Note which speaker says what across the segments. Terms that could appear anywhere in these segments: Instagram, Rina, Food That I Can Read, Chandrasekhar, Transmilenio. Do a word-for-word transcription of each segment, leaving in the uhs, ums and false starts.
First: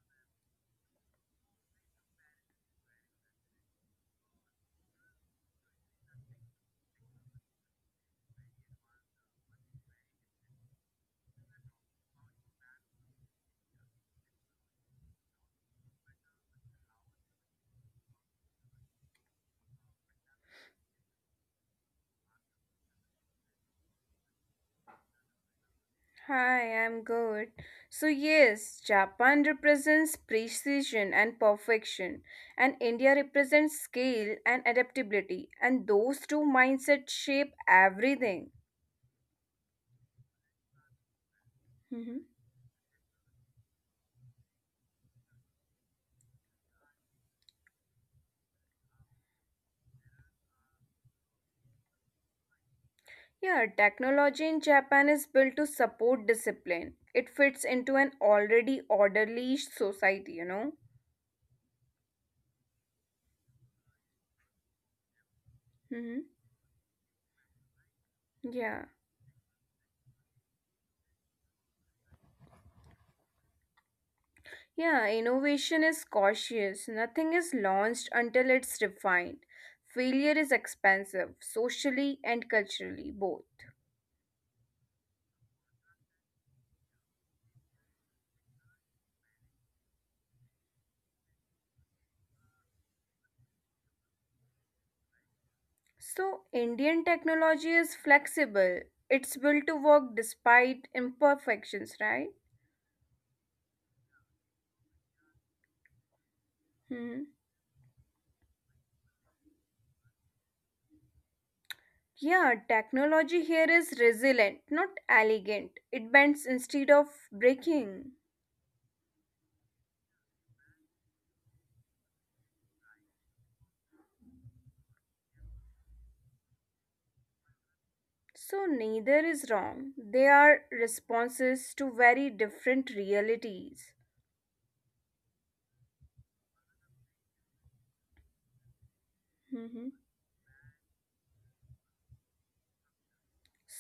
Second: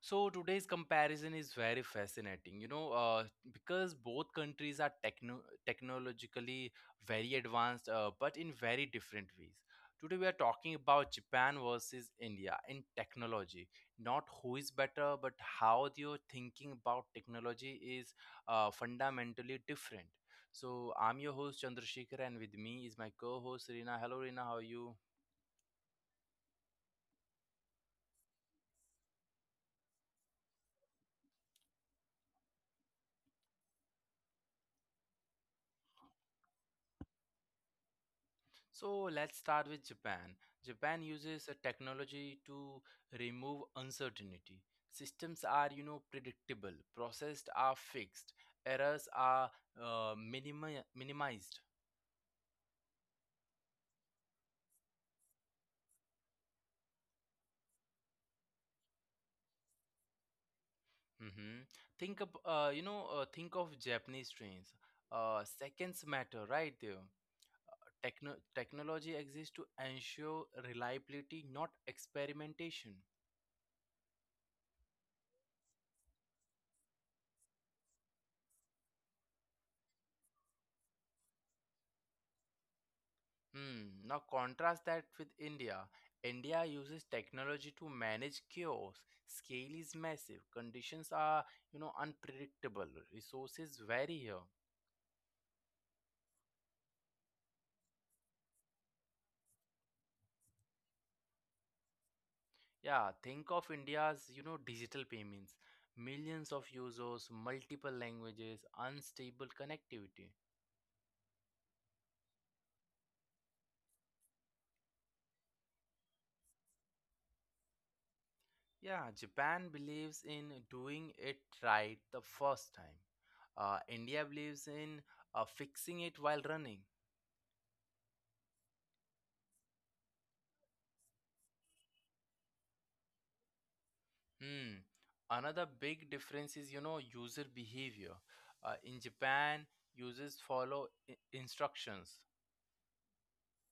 Speaker 1: So today's comparison is very fascinating, you know, uh, because both countries are techno- technologically very advanced, uh, but in very different ways. Today we are talking about Japan versus India in technology, not who is better, but how your thinking about technology is uh, fundamentally different. So I'm your host Chandrasekhar, and with me is my co-host Rina. Hello, Rina. How are you?
Speaker 2: Hi, I'm good. So, yes, Japan represents precision and perfection, and India represents scale and adaptability, and those two mindsets shape everything.
Speaker 1: So let's start with Japan. Japan uses a
Speaker 2: Mhm.
Speaker 1: technology to remove uncertainty. Systems are, you know, predictable. Processes are fixed. Errors are uh, minimi- minimized.
Speaker 2: Yeah, technology in Japan is built to support discipline. It fits into an already orderly society, you know?
Speaker 1: Hmm. Think of, uh, you know, uh, think of Japanese trains. Uh,
Speaker 2: hmm
Speaker 1: seconds matter, right there. Techno-
Speaker 2: Yeah.
Speaker 1: technology exists to ensure reliability, not experimentation.
Speaker 2: Yeah, innovation is cautious. Nothing is launched until it's refined. Failure is expensive, socially and culturally, both.
Speaker 1: Hmm. Now contrast that with India. India uses technology to manage chaos. Scale is massive. Conditions are, you know, unpredictable. Resources vary here.
Speaker 2: So, Indian technology is flexible. It's built to work despite imperfections, right?
Speaker 1: Yeah, think of India's, you know, digital payments. Millions of
Speaker 2: hmm
Speaker 1: users, multiple languages, unstable connectivity.
Speaker 2: Yeah, technology here is resilient, not elegant. It bends instead of breaking.
Speaker 1: Yeah, Japan believes in doing it right the first time. Uh, India believes in uh, fixing it while running.
Speaker 2: So, neither is wrong. They are responses to very different realities.
Speaker 1: Hmm. Another big difference is, you know, user behavior. Uh, in Japan,
Speaker 2: Mhm.
Speaker 1: users follow i- instructions.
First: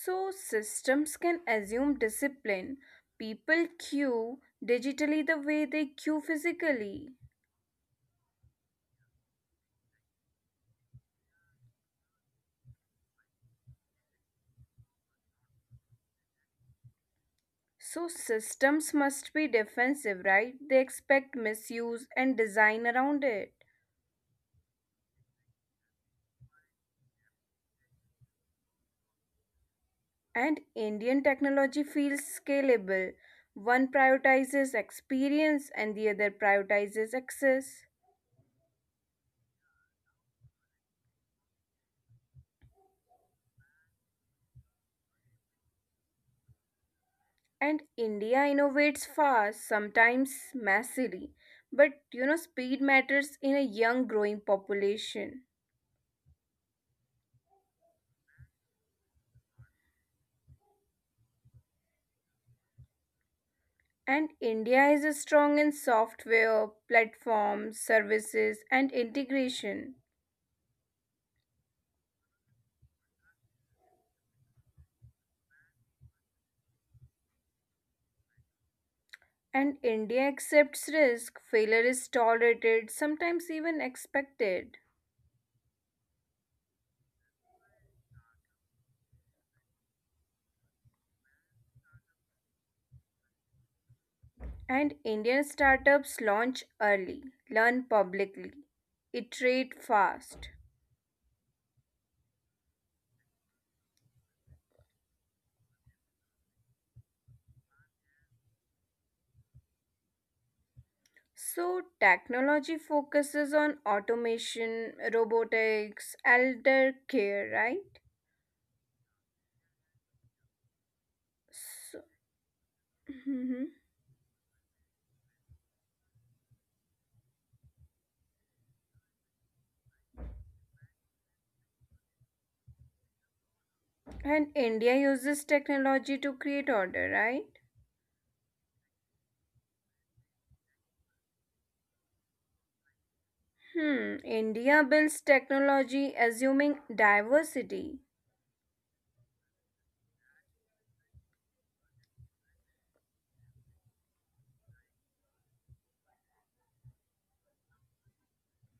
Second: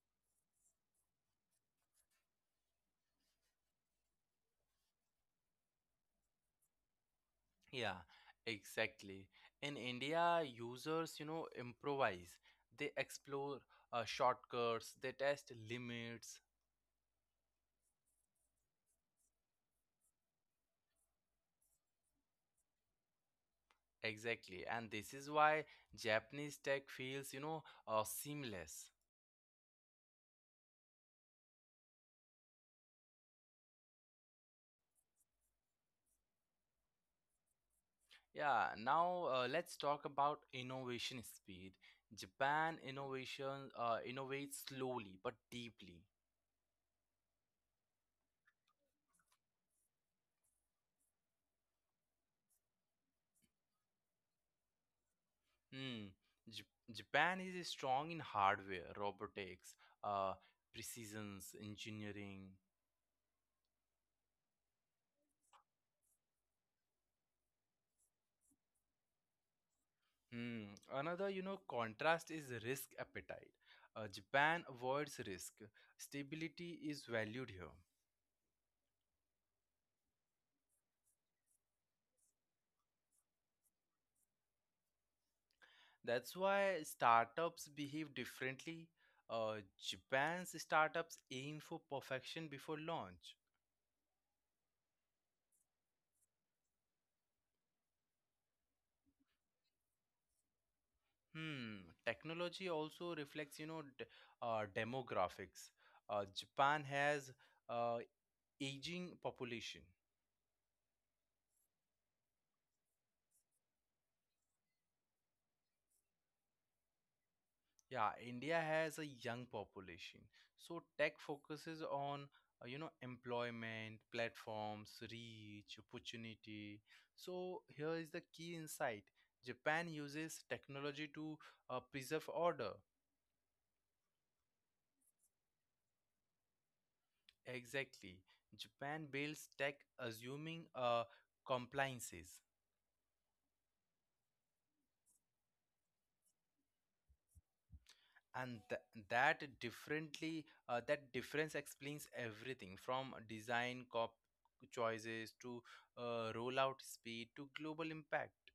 Speaker 2: So, systems can assume discipline. People queue digitally the way they queue physically.
Speaker 1: Yeah, exactly. In India, users, you know, improvise. They explore uh, shortcuts, they test limits.
Speaker 2: So, systems must be defensive, right? They expect misuse and design around it.
Speaker 1: Exactly. And this is why Japanese tech feels, you know, uh, seamless.
Speaker 2: And Indian technology feels scalable. One prioritizes experience and the other prioritizes access.
Speaker 1: Yeah, now uh, let's talk about innovation speed. Japan innovation uh, innovates slowly but deeply.
Speaker 2: And India innovates fast, sometimes massively. But you know, speed matters in a young growing population.
Speaker 1: Hmm. J- Japan is strong in hardware, robotics, uh, precision engineering.
Speaker 2: And India is strong in software, platforms, services, and integration.
Speaker 1: Hmm. Another, you know, contrast is risk appetite. Uh, Japan avoids risk. Stability is valued here.
Speaker 2: And India accepts risk, failure is tolerated, sometimes even expected.
Speaker 1: That's why startups behave differently. Uh, Japan's startups aim for perfection before launch.
Speaker 2: And Indian startups launch early, learn publicly, iterate fast.
Speaker 1: Hmm. Technology also reflects, you know, d- uh, demographics. Uh, Japan has uh, aging population.
Speaker 2: So, technology focuses on automation, robotics, elder care, right?
Speaker 1: Yeah, India has a young population, so tech focuses
Speaker 2: So,
Speaker 1: on uh, you know
Speaker 2: Mhm.
Speaker 1: employment, platforms, reach, opportunity. So here is the key insight. Japan uses technology to uh, preserve order.
Speaker 2: And India uses technology to create order, right?
Speaker 1: Exactly. Japan builds tech assuming uh, compliances.
Speaker 2: Hmm, India builds technology assuming diversity.
Speaker 1: and th- that differently uh, that difference explains everything from design cop choices to uh, rollout speed to global impact,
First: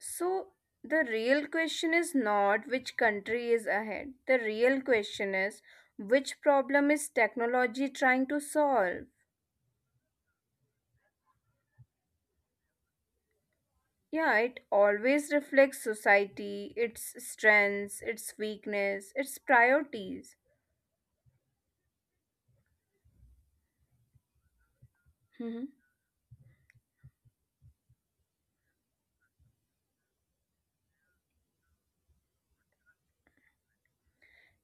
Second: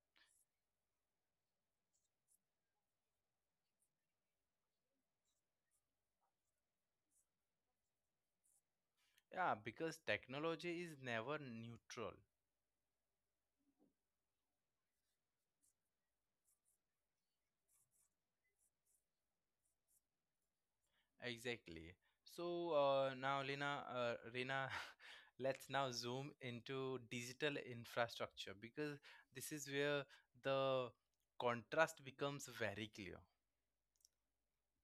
Speaker 2: So, the real question is not which country is ahead. The real question is which problem is technology trying to solve?
Speaker 1: yeah, because technology is never neutral.
Speaker 2: Yeah, it always reflects society, its strengths, its weakness, its priorities.
Speaker 1: Exactly. So uh, now Lina, uh, Reena, let's
Speaker 2: Mhm.
Speaker 1: now zoom into digital infrastructure because this is where the contrast becomes very clear.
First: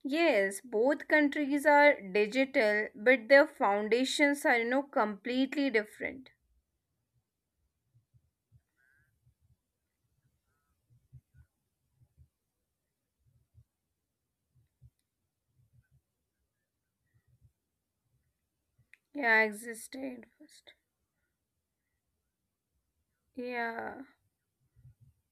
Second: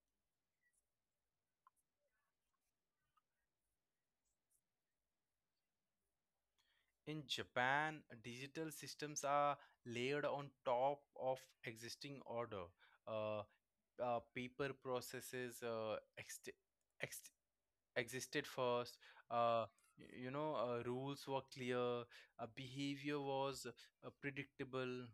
Speaker 2: Yes, both countries are digital, but their foundations are, you know, completely different.
Speaker 1: In Japan, digital systems are layered on top of existing order. Uh, uh, Paper processes uh, ext ext existed first.
Speaker 2: Yeah,
Speaker 1: Uh, y-
Speaker 2: existed
Speaker 1: you know,
Speaker 2: first.
Speaker 1: uh, Rules were clear, uh, behavior was
Speaker 2: Yeah.
Speaker 1: uh, predictable,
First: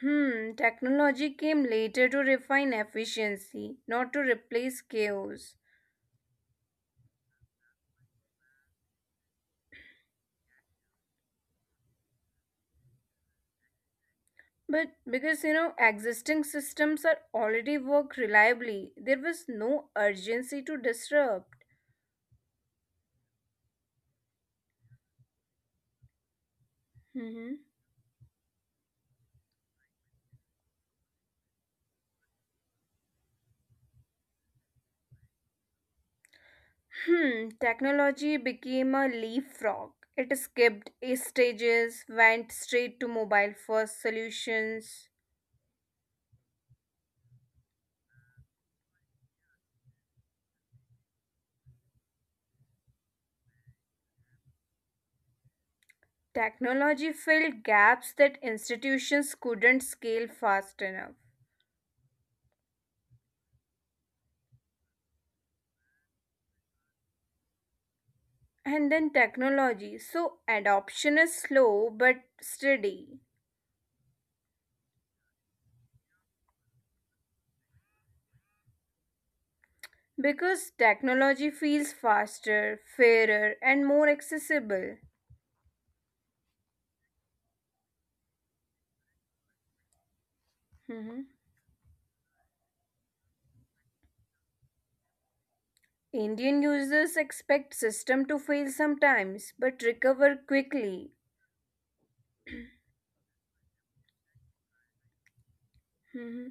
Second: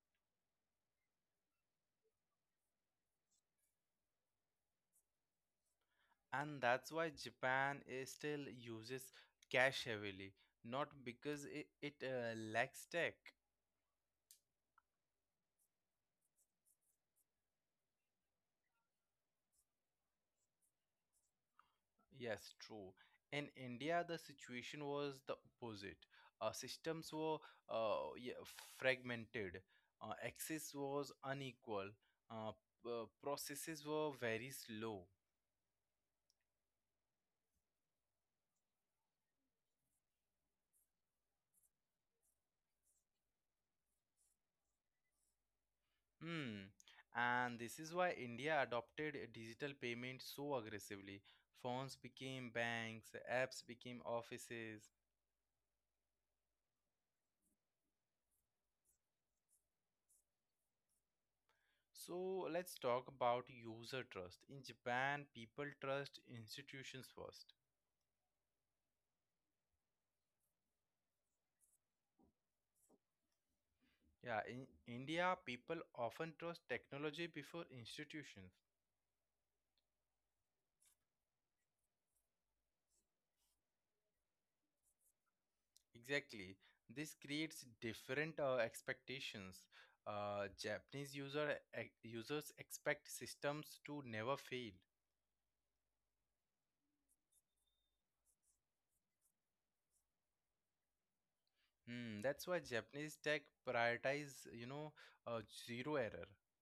Speaker 2: Hmm. Technology came later to refine efficiency, not to replace chaos.
Speaker 1: and that's why Japan is still uses cash heavily. Not because it, it uh, lacks tech.
Speaker 2: But because you know existing systems are already work reliably, there was no urgency to disrupt.
Speaker 1: Yes, true. In India, the situation was the opposite. Uh, systems were
Speaker 2: hmm
Speaker 1: uh, yeah, fragmented, uh, access was unequal, uh, p- uh, processes were very slow.
Speaker 2: Hmm. Technology became a leapfrog. It skipped stages, went straight to mobile first solutions.
Speaker 1: Hmm. And this is why India adopted digital payment so aggressively. Phones became banks, apps became offices.
Speaker 2: Technology filled gaps that institutions couldn't scale fast enough.
Speaker 1: So let's talk about user trust. In Japan, people trust institutions first.
Speaker 2: And then technology. So adoption is slow but steady
Speaker 1: Yeah, in India, people often trust technology before institutions.
Speaker 2: because technology feels faster, fairer, and more accessible.
Speaker 1: Exactly. This creates different uh, expectations. Uh, Japanese
Speaker 2: Mhm.
Speaker 1: user e- users expect systems to never fail.
Speaker 2: Indian users expect system to fail sometimes but recover quickly.
Speaker 1: Hmm, that's why Japanese tech prioritize, you know, uh, zero error.
Speaker 2: Mhm.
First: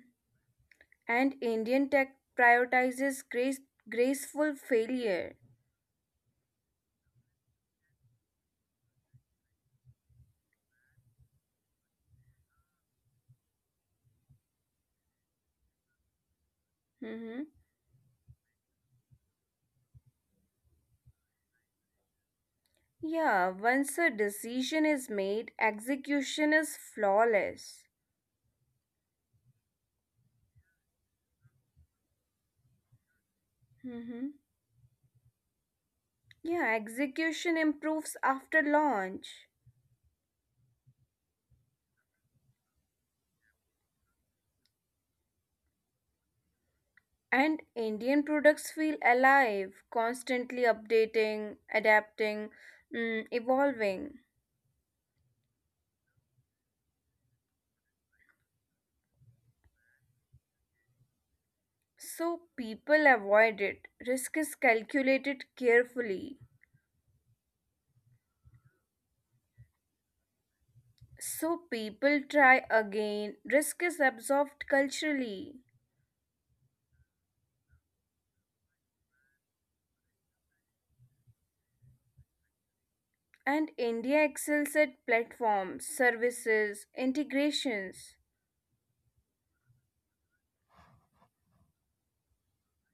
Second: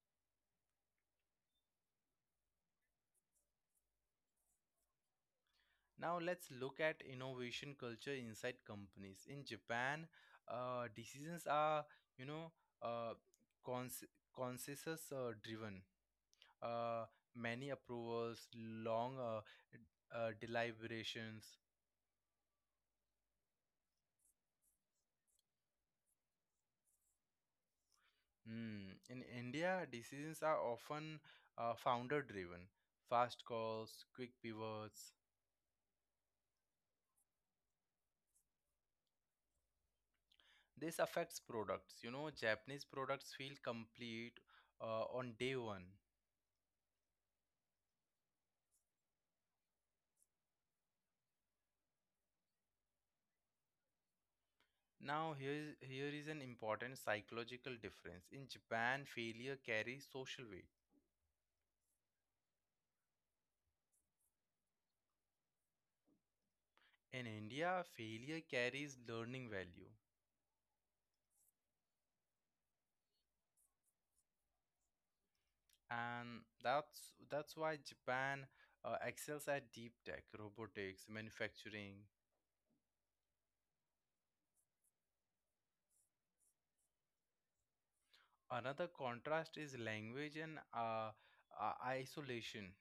Speaker 2: And Indian tech prioritizes grace, graceful failure.
Speaker 1: Now let's look at innovation culture inside companies. In Japan, uh, decisions are, you know, uh, cons- consensus uh, driven, uh,
Speaker 2: Mhm.
Speaker 1: many approvals, long uh, uh, deliberations.
Speaker 2: Yeah, once a decision is made, execution is flawless.
Speaker 1: Hmm. In India, decisions are often uh, founder driven, fast calls, quick
Speaker 2: Mhm.
Speaker 1: pivots.
Speaker 2: Yeah, execution improves after launch.
Speaker 1: This affects products. You know, Japanese products feel complete uh, on day one.
Speaker 2: And Indian products feel alive, constantly updating, adapting, mm, evolving.
Speaker 1: Now, here is, here is an important psychological difference. In Japan, failure carries social weight.
Speaker 2: So people avoid it. Risk is calculated carefully.
Speaker 1: In India, failure carries learning value.
Speaker 2: So people try again. Risk is absorbed culturally.
Speaker 1: and that's that's why Japan uh, excels at deep tech, robotics, manufacturing.
Speaker 2: And India excels at platforms, services, integrations.
Speaker 1: Another contrast is language and uh, uh, isolation.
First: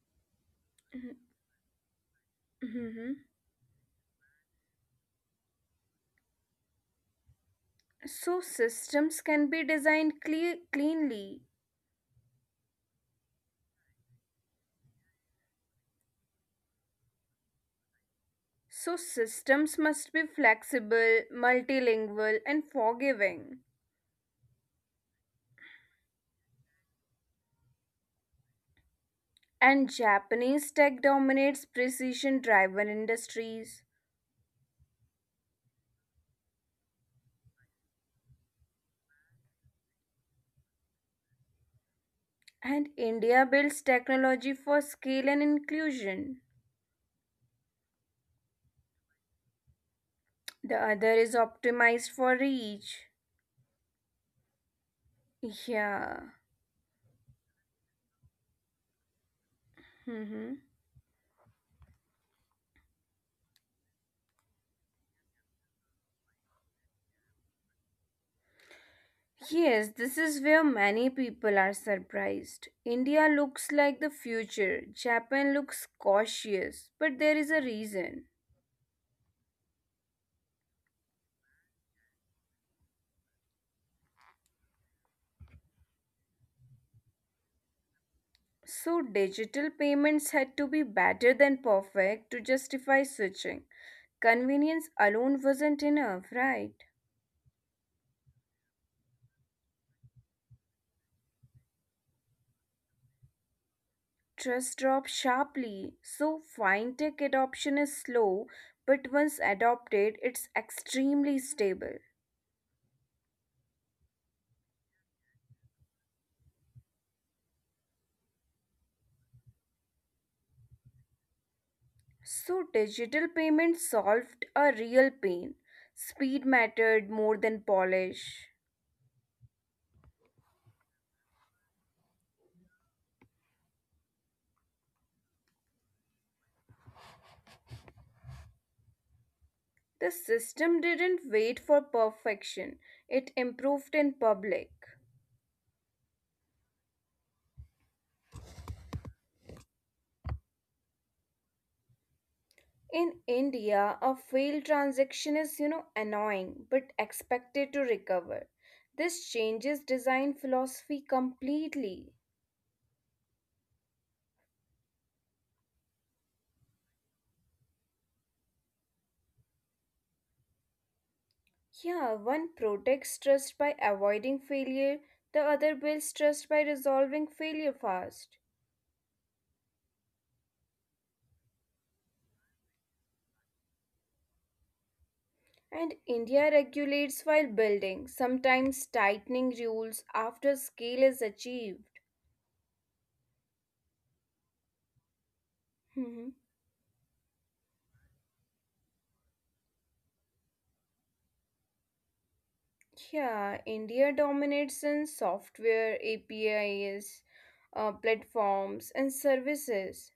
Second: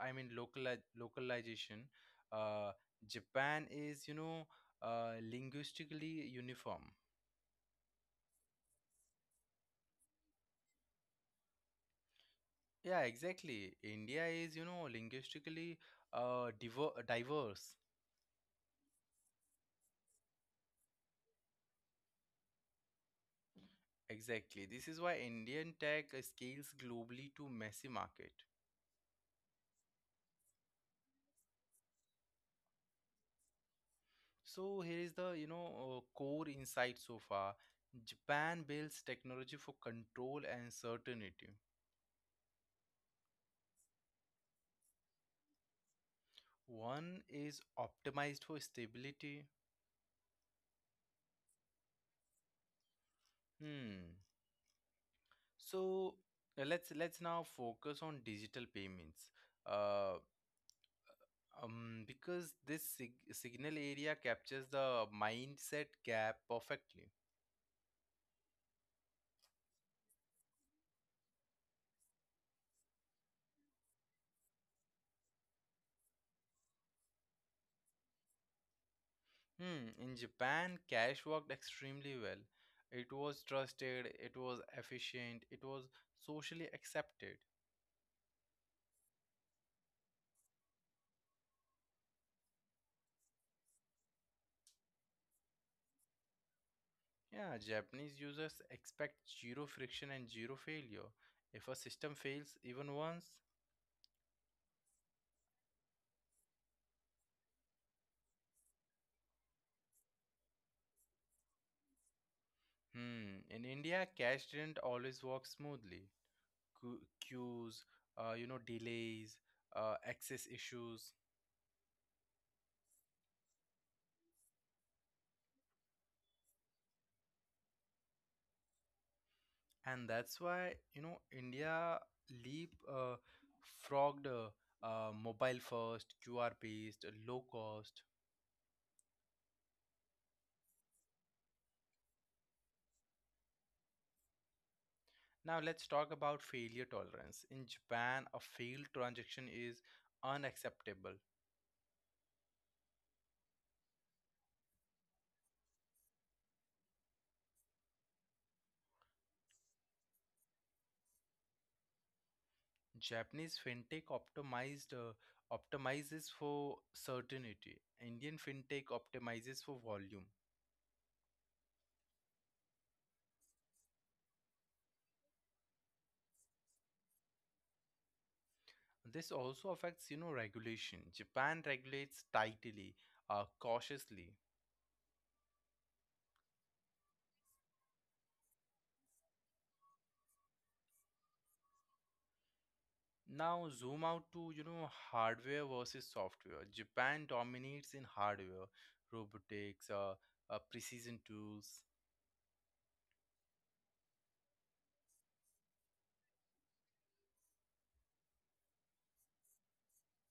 Speaker 1: I mean local localization. Uh,
Speaker 2: Mhm.
Speaker 1: Japan is you know uh, linguistically uniform.
Speaker 2: So systems can be designed cle- cleanly.
Speaker 1: Yeah, exactly. India is you know linguistically uh, diver- diverse.
Speaker 2: So systems must be flexible, multilingual, and forgiving.
Speaker 1: Exactly. This is why Indian tech scales globally to massive market.
Speaker 2: And Japanese tech dominates precision driven industries.
Speaker 1: So here is the you know uh, core insight so far. Japan builds technology for control and certainty.
Speaker 2: And India builds technology for scale and inclusion.
Speaker 1: One is optimized for stability.
Speaker 2: The other is optimized for reach.
Speaker 1: Hmm. So
Speaker 2: Yeah.
Speaker 1: uh, let's let's now focus on digital payments. Uh,
Speaker 2: hmm
Speaker 1: um, because this sig- signal area captures the mindset gap perfectly.
Speaker 2: Yes, this is where many people are surprised. India looks like the future. Japan looks cautious, but there is a reason.
Speaker 1: Hmm, in Japan, cash worked extremely well. It was trusted, it was efficient, it was socially accepted.
Speaker 2: So digital payments had to be better than perfect to justify switching. Convenience alone wasn't enough, right?
Speaker 1: Yeah, Japanese users expect zero friction and zero failure. If a system fails even once.
Speaker 2: Trust dropped sharply. So fintech adoption is slow, but once adopted, it's extremely stable.
Speaker 1: Hmm, in India, cash didn't always work smoothly. Qu- Queues, uh, you know, delays, uh, access issues.
Speaker 2: So digital payments solved a real pain. Speed mattered more than polish.
Speaker 1: And that's why you know India leap uh, frogged uh, uh, mobile first, Q R based, low cost.
Speaker 2: The system didn't wait for perfection. It improved in public.
Speaker 1: Now let's talk about failure tolerance. In Japan, a failed transaction is unacceptable.
Speaker 2: In India, a failed transaction is, you know, annoying but expected to recover. This changes design philosophy completely.
Speaker 1: Japanese fintech optimized uh, optimizes for certainty. Indian fintech optimizes for volume.
Speaker 2: Yeah, one protects trust by avoiding failure, the other builds trust by resolving failure fast.
Speaker 1: This also affects you know regulation. Japan regulates tightly, uh, cautiously.
Speaker 2: And India regulates while building, sometimes tightening rules after scale is achieved.
Speaker 1: Now zoom out to, you know, hardware versus software. Japan dominates in hardware, robotics, uh, uh, precision tools.
Speaker 2: Yeah, India dominates in software, A P Is, uh, platforms, and services.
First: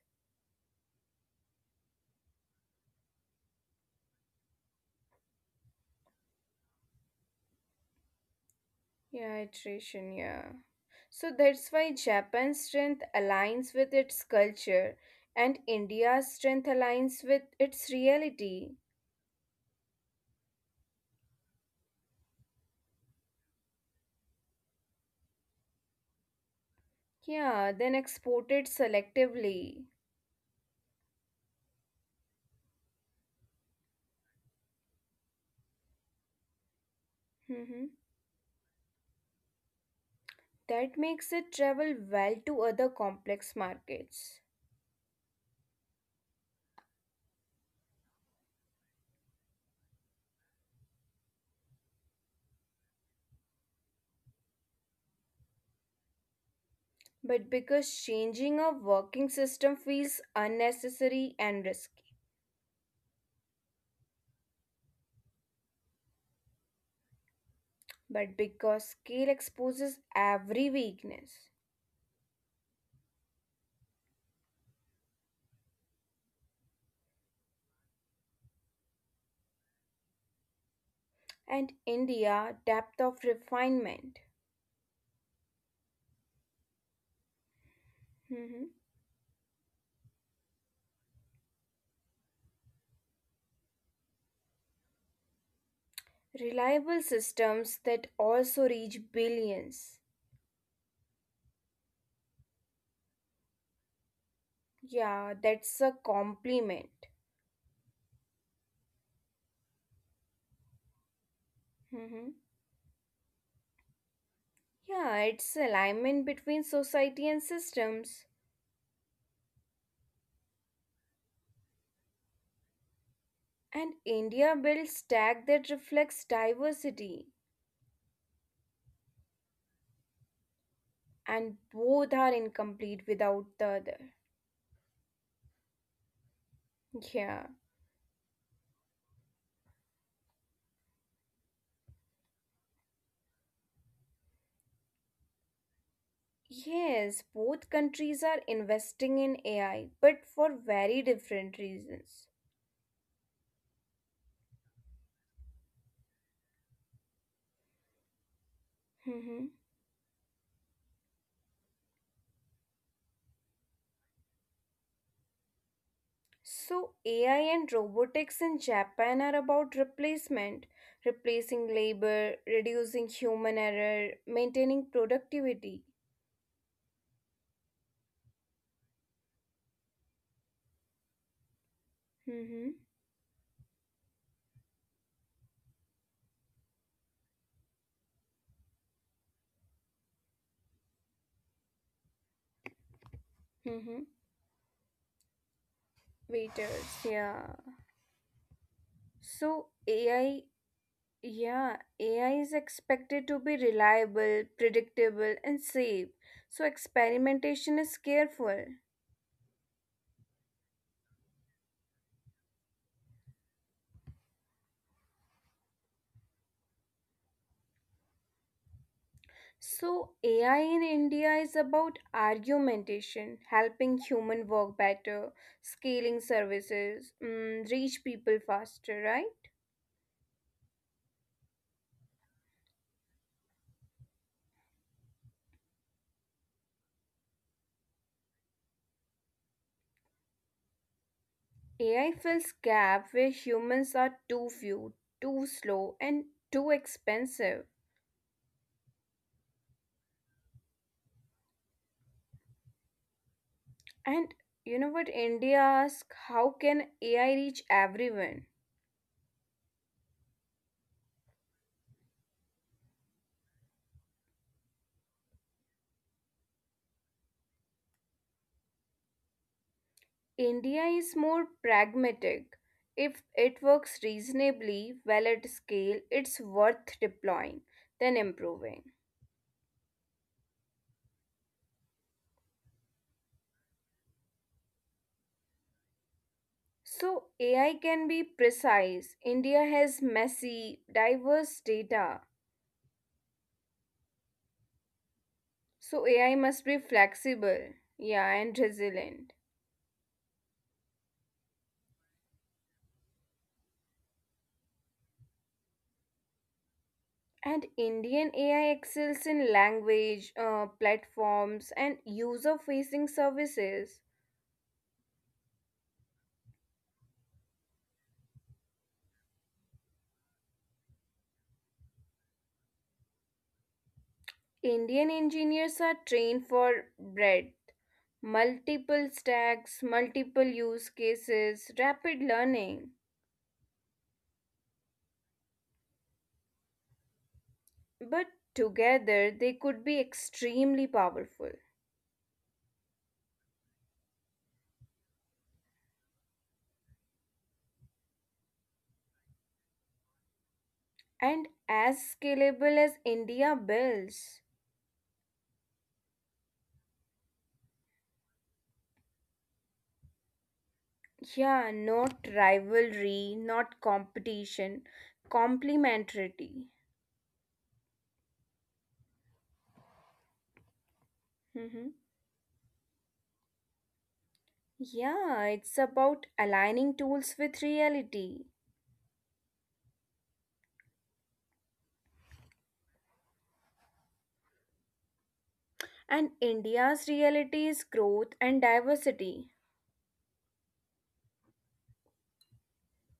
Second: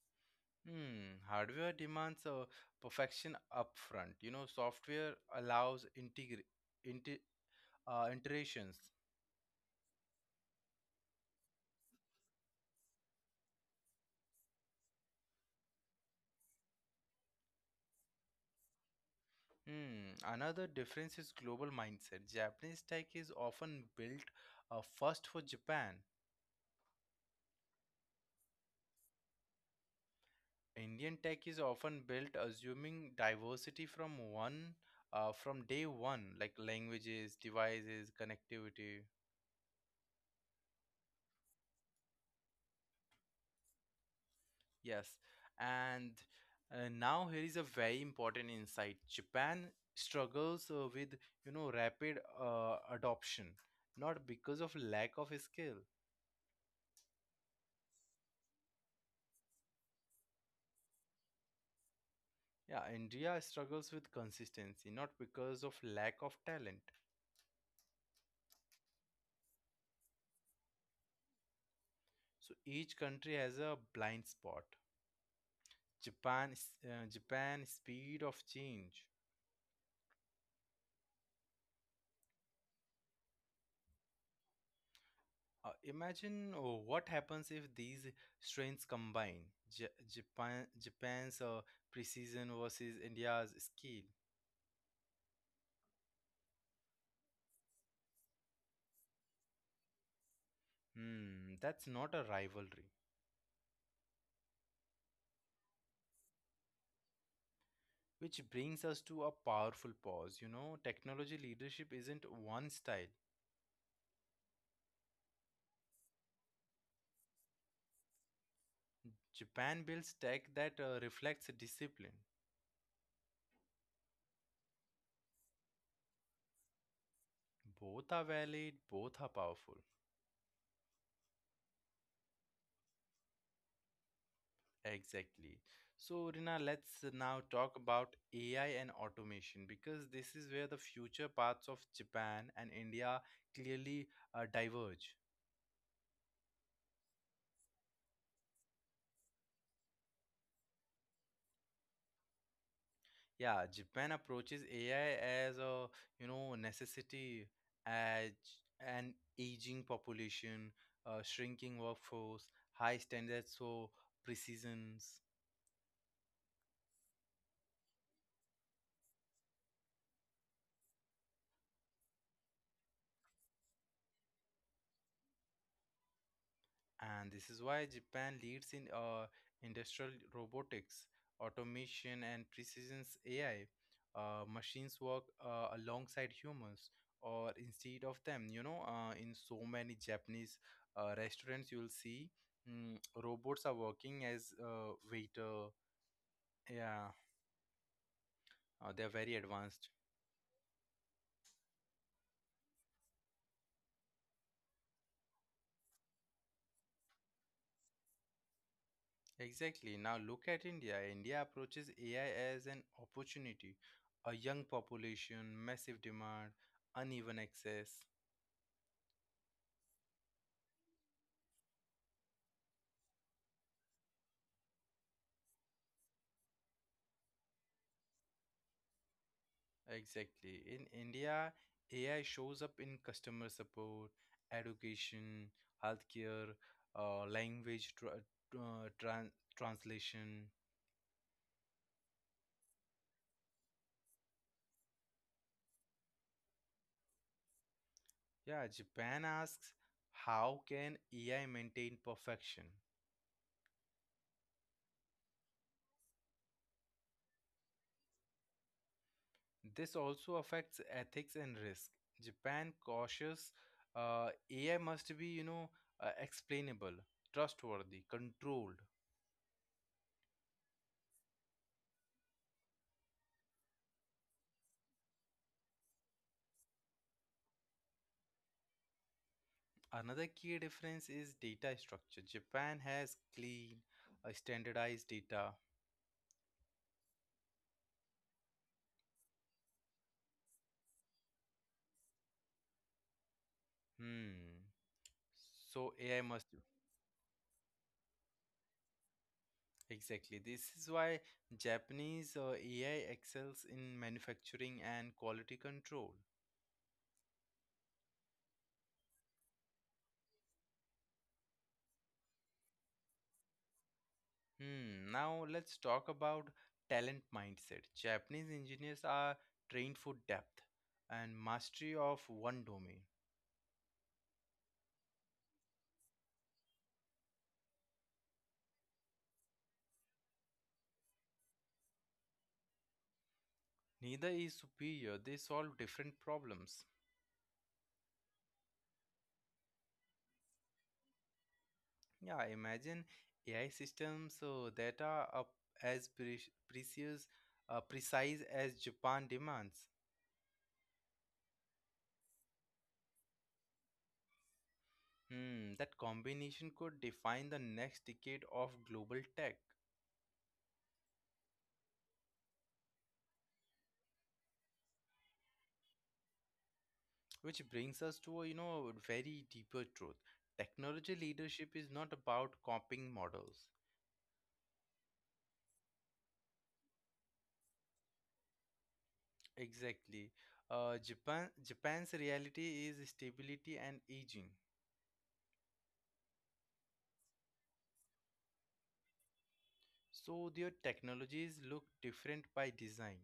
Speaker 1: Hmm, hardware demands uh, perfection upfront. You know, software allows integra- inter- uh, iterations.
Speaker 2: Yeah, iteration, yeah. So that's why Japan's strength aligns with its culture and India's strength aligns with its reality.
Speaker 1: Hmm, another difference is global mindset. Japanese tech is often built uh, first for Japan.
Speaker 2: Yeah, then exported selectively.
Speaker 1: Indian tech is often built assuming diversity from one uh, from day one, like languages,
Speaker 2: hmm
Speaker 1: devices, connectivity.
Speaker 2: That makes it travel well to other complex markets.
Speaker 1: Yes, and uh, now here is a very important insight. Japan struggles uh, with you know rapid uh, adoption, not because of lack of skill.
Speaker 2: But because changing a working system feels unnecessary and risky.
Speaker 1: Yeah, India struggles with consistency, not because of lack of talent.
Speaker 2: But because scale exposes every weakness.
Speaker 1: So each country has a blind spot. Japan, s- uh, Japan speed of change.
Speaker 2: And India, depth of refinement.
Speaker 1: Uh, imagine oh, what happens if these strains
Speaker 2: Mhm.
Speaker 1: combine. Ja Japan, Japan's uh, precision versus India's skill.
Speaker 2: Reliable systems that also reach billions.
Speaker 1: Hmm, that's not a rivalry.
Speaker 2: Yeah, that's a compliment.
Speaker 1: Which brings us to a powerful pause. You know, technology leadership isn't
Speaker 2: Mhm.
Speaker 1: one style.
Speaker 2: Yeah, it's alignment between society and systems.
Speaker 1: Japan builds tech that uh, reflects discipline.
Speaker 2: And India builds stack that reflects diversity.
Speaker 1: Both are valid, both are powerful.
Speaker 2: And both are incomplete without the other.
Speaker 1: Exactly. So, Rina, let's now
Speaker 2: Yeah.
Speaker 1: talk about A I and automation because this is where the future paths of Japan and India clearly uh, diverge.
Speaker 2: Yes, both countries are investing in A I, but for very different reasons.
Speaker 1: Yeah, Japan approaches A I as a, you know, necessity as an
Speaker 2: Mhm.
Speaker 1: aging population, uh, shrinking workforce, high standards for precisions.
Speaker 2: So, A I and robotics in Japan are about replacement, replacing labor, reducing human error, maintaining productivity.
Speaker 1: And this is why Japan leads in uh, industrial robotics, automation, and
Speaker 2: Mm-hmm.
Speaker 1: precision A I. Uh, machines work uh, alongside humans or instead of them. You know, uh, in so many Japanese uh, restaurants, you'll see mm, robots are
Speaker 2: Mm-hmm.
Speaker 1: working as uh, waiter. Yeah,
Speaker 2: Waiters, yeah.
Speaker 1: uh, they're very advanced.
Speaker 2: So, A I, yeah, A I is expected to be reliable, predictable, and safe. So, experimentation is careful.
Speaker 1: Exactly. Now look at India. India approaches A I as an opportunity. A young population, massive demand, uneven access.
Speaker 2: So, A I in India is about argumentation, helping human work better, scaling services, mm, reach people faster, right?
Speaker 1: Exactly. In India, A I shows up in customer support, education, healthcare, uh, language tra- uh, tran- translation.
Speaker 2: A I fills gap where humans are too few, too slow, and too expensive.
Speaker 1: Yeah, Japan asks, how can A I maintain perfection?
Speaker 2: And you know what? India asks, how can A I reach everyone?
Speaker 1: This also affects ethics and risk. Japan cautious, uh, A I must be, you know, uh, explainable, trustworthy, controlled.
Speaker 2: India is more pragmatic. If it works reasonably well at scale, it's worth deploying, then improving.
Speaker 1: Another key difference is data structure. Japan has clean, uh, standardized data.
Speaker 2: So A I can be precise. India has messy, diverse data.
Speaker 1: Hmm. So
Speaker 2: So
Speaker 1: A I
Speaker 2: A I
Speaker 1: must
Speaker 2: must be flexible, yeah, and resilient.
Speaker 1: exactly. This is why Japanese uh, A I excels in manufacturing and quality control.
Speaker 2: And Indian A I excels in language, uh, platforms, and user facing services.
Speaker 1: Hmm. Now let's talk about talent mindset. Japanese engineers are trained for depth and mastery of one domain.
Speaker 2: Indian engineers are trained for breadth, multiple stacks, multiple use cases, rapid learning.
Speaker 1: Neither is superior. They solve different problems.
Speaker 2: But together, they could be extremely powerful.
Speaker 1: Yeah, imagine A I systems so that are up as pre- precious, uh, precise as Japan demands.
Speaker 2: And as scalable as India builds.
Speaker 1: Hmm, that combination could define the next decade of global tech,
Speaker 2: Yeah, not rivalry, not competition, complementarity.
Speaker 1: which brings us to a you know very deeper truth. Technology leadership
Speaker 2: Mhm.
Speaker 1: is not about copying models.
Speaker 2: Yeah, it's about aligning tools with reality.
Speaker 1: Exactly. Uh, Japan Japan's reality is stability and aging,
Speaker 2: And India's reality is growth and diversity.
Speaker 1: so their technologies look different by design.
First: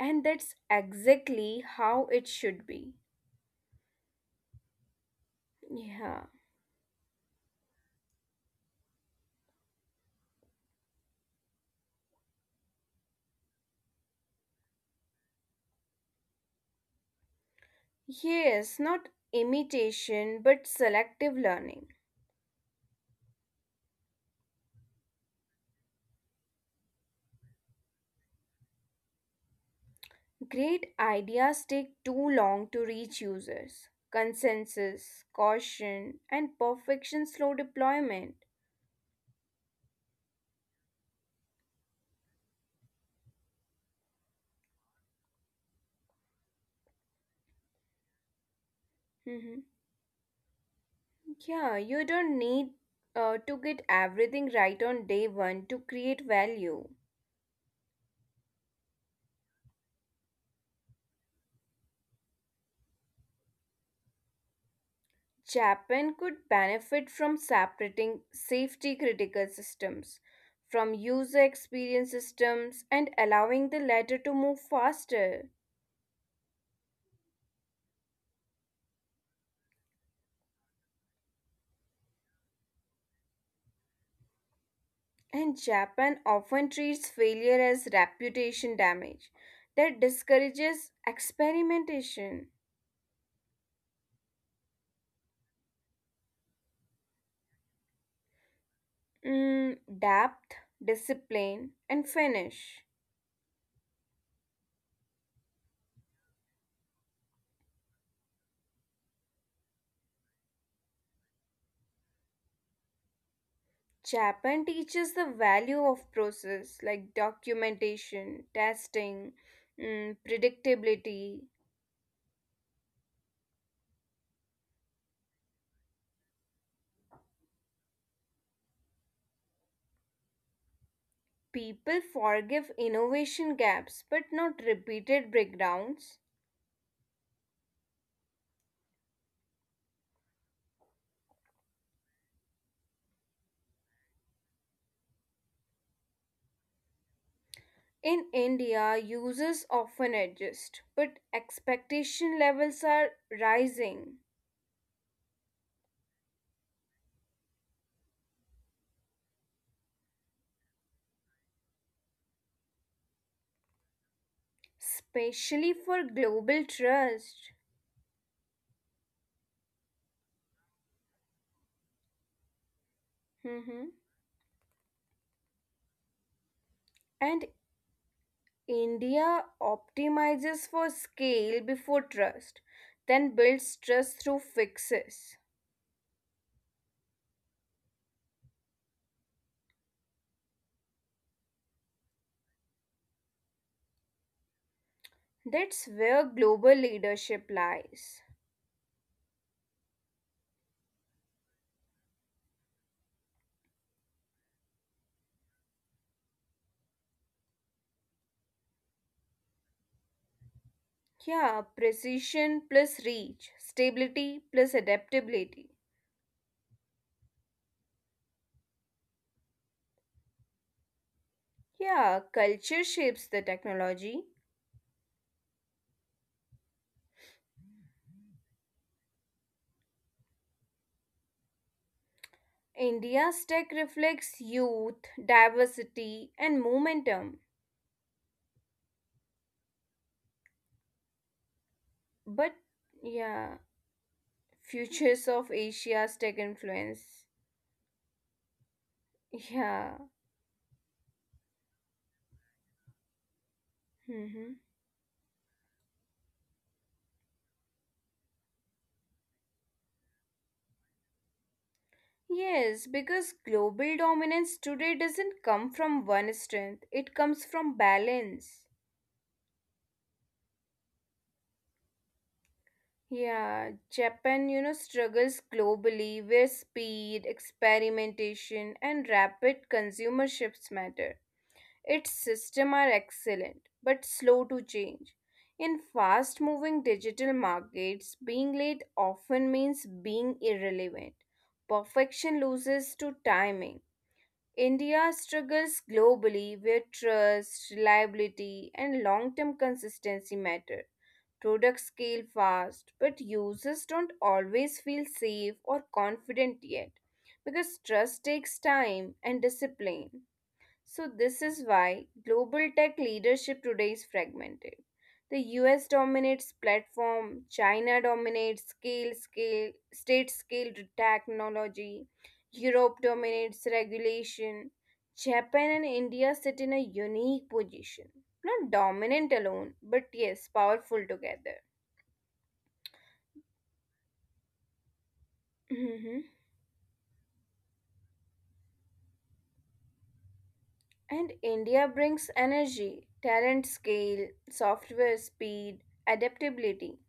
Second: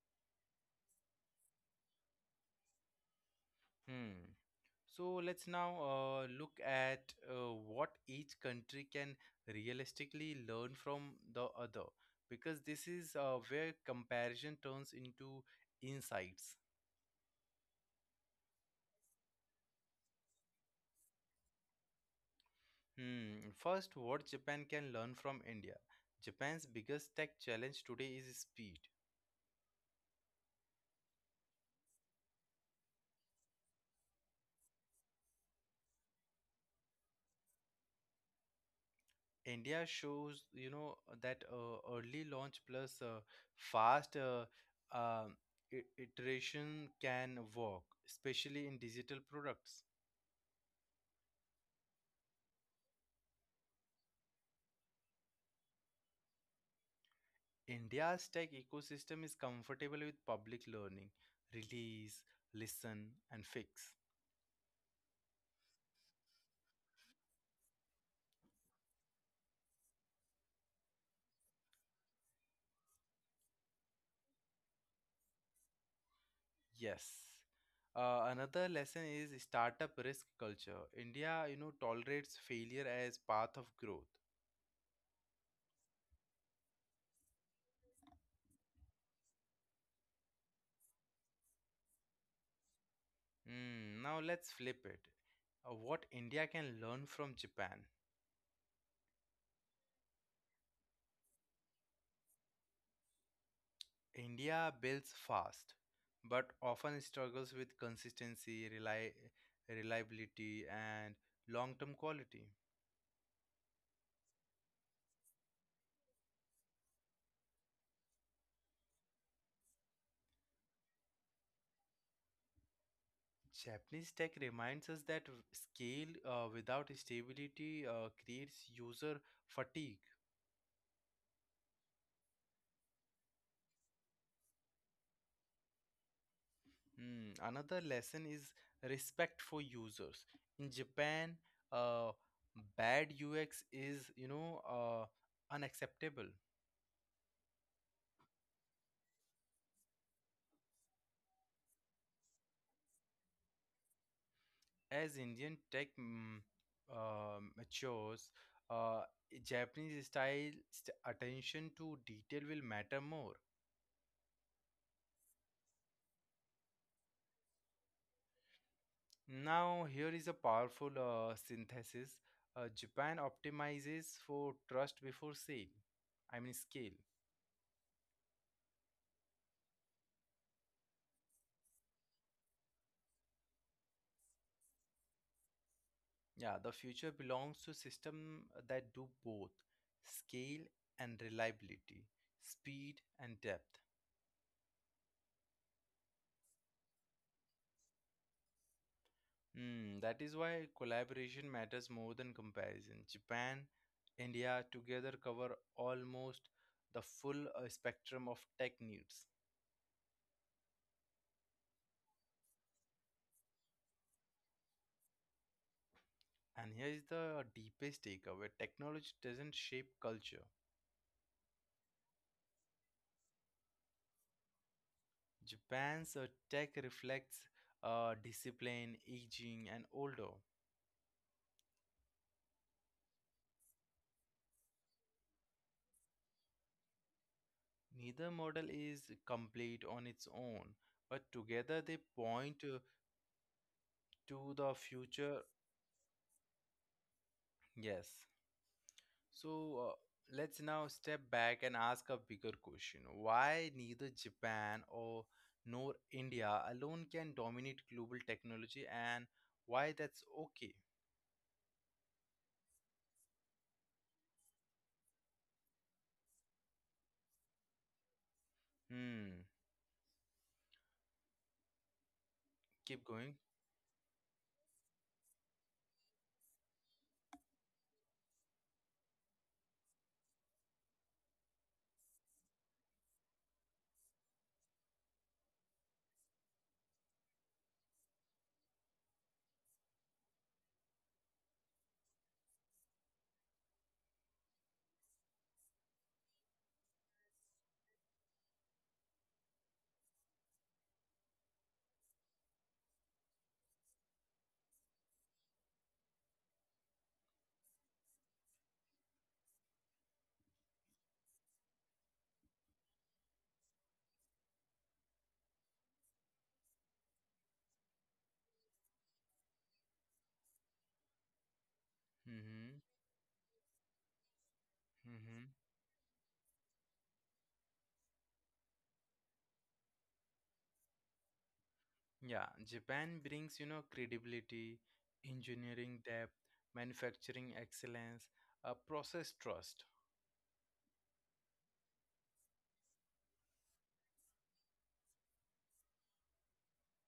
Speaker 2: And that's exactly how it should be.
Speaker 1: Hmm. So let's now uh,
Speaker 2: Yeah.
Speaker 1: look at uh, what each country can realistically learn from the other, because this is uh, where comparison turns into insights.
Speaker 2: Yes, not imitation, but selective learning.
Speaker 1: Hmm. First, what Japan can learn from India. Japan's biggest tech challenge today is speed.
Speaker 2: Great ideas take too long to reach users. Consensus, caution, and perfection slow deployment.
Speaker 1: India shows, you know, that uh, early launch plus uh, fast uh, um, i- iteration can work, especially in digital
Speaker 2: Mhm.
Speaker 1: products.
Speaker 2: Yeah, you don't need uh, to get everything right on day one to create value.
Speaker 1: India's tech ecosystem is comfortable with public learning, release, listen, and fix.
Speaker 2: Japan could benefit from separating safety critical systems from user experience systems and allowing the latter to move faster.
Speaker 1: Yes. Uh, another lesson is startup risk culture. India, you know, tolerates failure as path of growth.
Speaker 2: And Japan often treats failure as reputation damage that discourages experimentation.
Speaker 1: Mm, now let's flip it. Uh, what India can learn from Japan.
Speaker 2: Mm, depth, discipline, and finish.
Speaker 1: India builds fast, but often struggles with consistency, reli- reliability, and long-term quality.
Speaker 2: Japan teaches the value of process like documentation, testing, mm, predictability.
Speaker 1: Japanese tech reminds us that w- scale uh, without stability uh, creates user fatigue.
Speaker 2: People forgive innovation gaps but not repeated breakdowns.
Speaker 1: Hmm, another lesson is respect for users. In Japan, uh, bad U X is you know uh, unacceptable.
Speaker 2: In India, users often adjust, but expectation levels are rising,
Speaker 1: As Indian tech mm, uh, matures, uh, Japanese style st- attention to detail will matter more.
Speaker 2: especially for global trust.
Speaker 1: Now, here is a powerful uh, synthesis. Uh, Japan
Speaker 2: Mhm.
Speaker 1: optimizes for trust before sale. I mean, scale.
Speaker 2: And India optimizes for scale before trust, then builds trust through fixes.
Speaker 1: Yeah, the future belongs to system that do both scale and reliability, speed and depth.
Speaker 2: That's where global leadership lies.
Speaker 1: Mm, that is why collaboration matters more than comparison. Japan, India together cover almost the full uh, spectrum of tech needs.
Speaker 2: Yeah, precision plus reach, stability plus adaptability.
Speaker 1: And here is the deepest takeaway: technology doesn't shape culture.
Speaker 2: Yeah, culture shapes the technology.
Speaker 1: Japan's uh, tech reflects uh, discipline, aging, and older.
Speaker 2: India's tech reflects youth, diversity, and momentum.
Speaker 1: Neither model is complete on its own, but together they
Speaker 2: But
Speaker 1: point uh,
Speaker 2: yeah,
Speaker 1: to the
Speaker 2: futures
Speaker 1: future.
Speaker 2: of Asia's tech influence.
Speaker 1: Yes. So
Speaker 2: Yeah.
Speaker 1: uh, let's now step back and ask a bigger question. Why neither
Speaker 2: hmm
Speaker 1: Japan or nor India alone can dominate global technology and why that's okay?
Speaker 2: Yes, because global dominance today doesn't come from one strength, it comes from balance.
Speaker 1: Hmm. Keep going.
Speaker 2: Yeah, Japan, you know, struggles globally where speed, experimentation, and rapid consumer shifts matter. Its systems are excellent but slow to change. In fast moving digital markets, being late often means being irrelevant. Perfection loses to timing. India struggles globally where trust, reliability, and long term consistency matter. Products scale fast, but users don't always feel safe or confident yet because trust takes time and discipline. So, this is why global tech leadership today is fragmented. The U S dominates platform, China dominates scale, scale, state scale to technology,
Speaker 1: Mm-hmm.
Speaker 2: Europe dominates regulation,
Speaker 1: Mm-hmm.
Speaker 2: Japan and India sit in a unique position. Not dominant alone, but yes, powerful together.
Speaker 1: Yeah, Japan brings, you know, credibility, engineering
Speaker 2: Mhm.
Speaker 1: depth, manufacturing excellence, uh, process trust.
Speaker 2: And India brings energy, talent scale, software speed, adaptability.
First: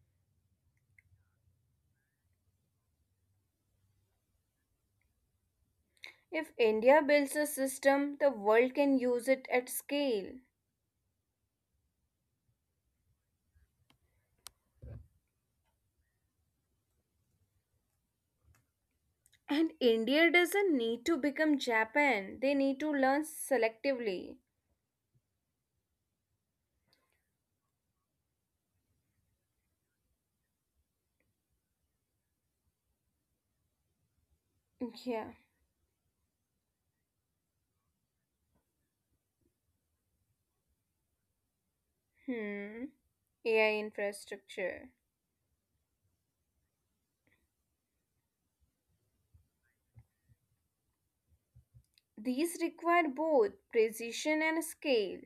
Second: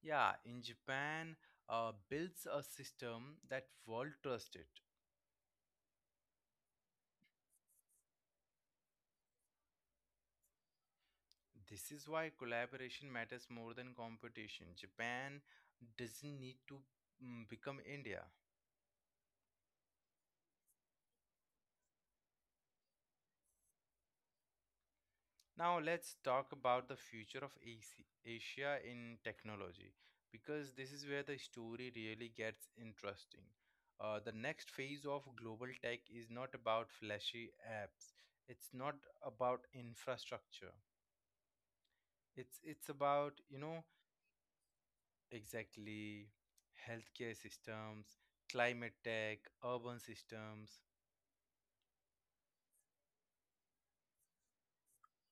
Speaker 1: Yeah, in Japan, uh, builds a system that world trust it.
Speaker 2: If India builds a system, the world can use it at scale.
Speaker 1: This is why collaboration matters more than competition. Japan doesn't need to mm, become India.
Speaker 2: And India doesn't need to become Japan, they need to learn selectively.
Speaker 1: Now let's talk about the future of Asi- Asia in technology because this is where the story really gets interesting. Uh, the next phase of
Speaker 2: Yeah.
Speaker 1: global tech is not about flashy apps. It's not about infrastructure. It's it's
Speaker 2: Hmm.
Speaker 1: about, you know,
Speaker 2: A I infrastructure.
Speaker 1: exactly healthcare systems, climate tech, urban systems.
Speaker 2: These require both precision and scale.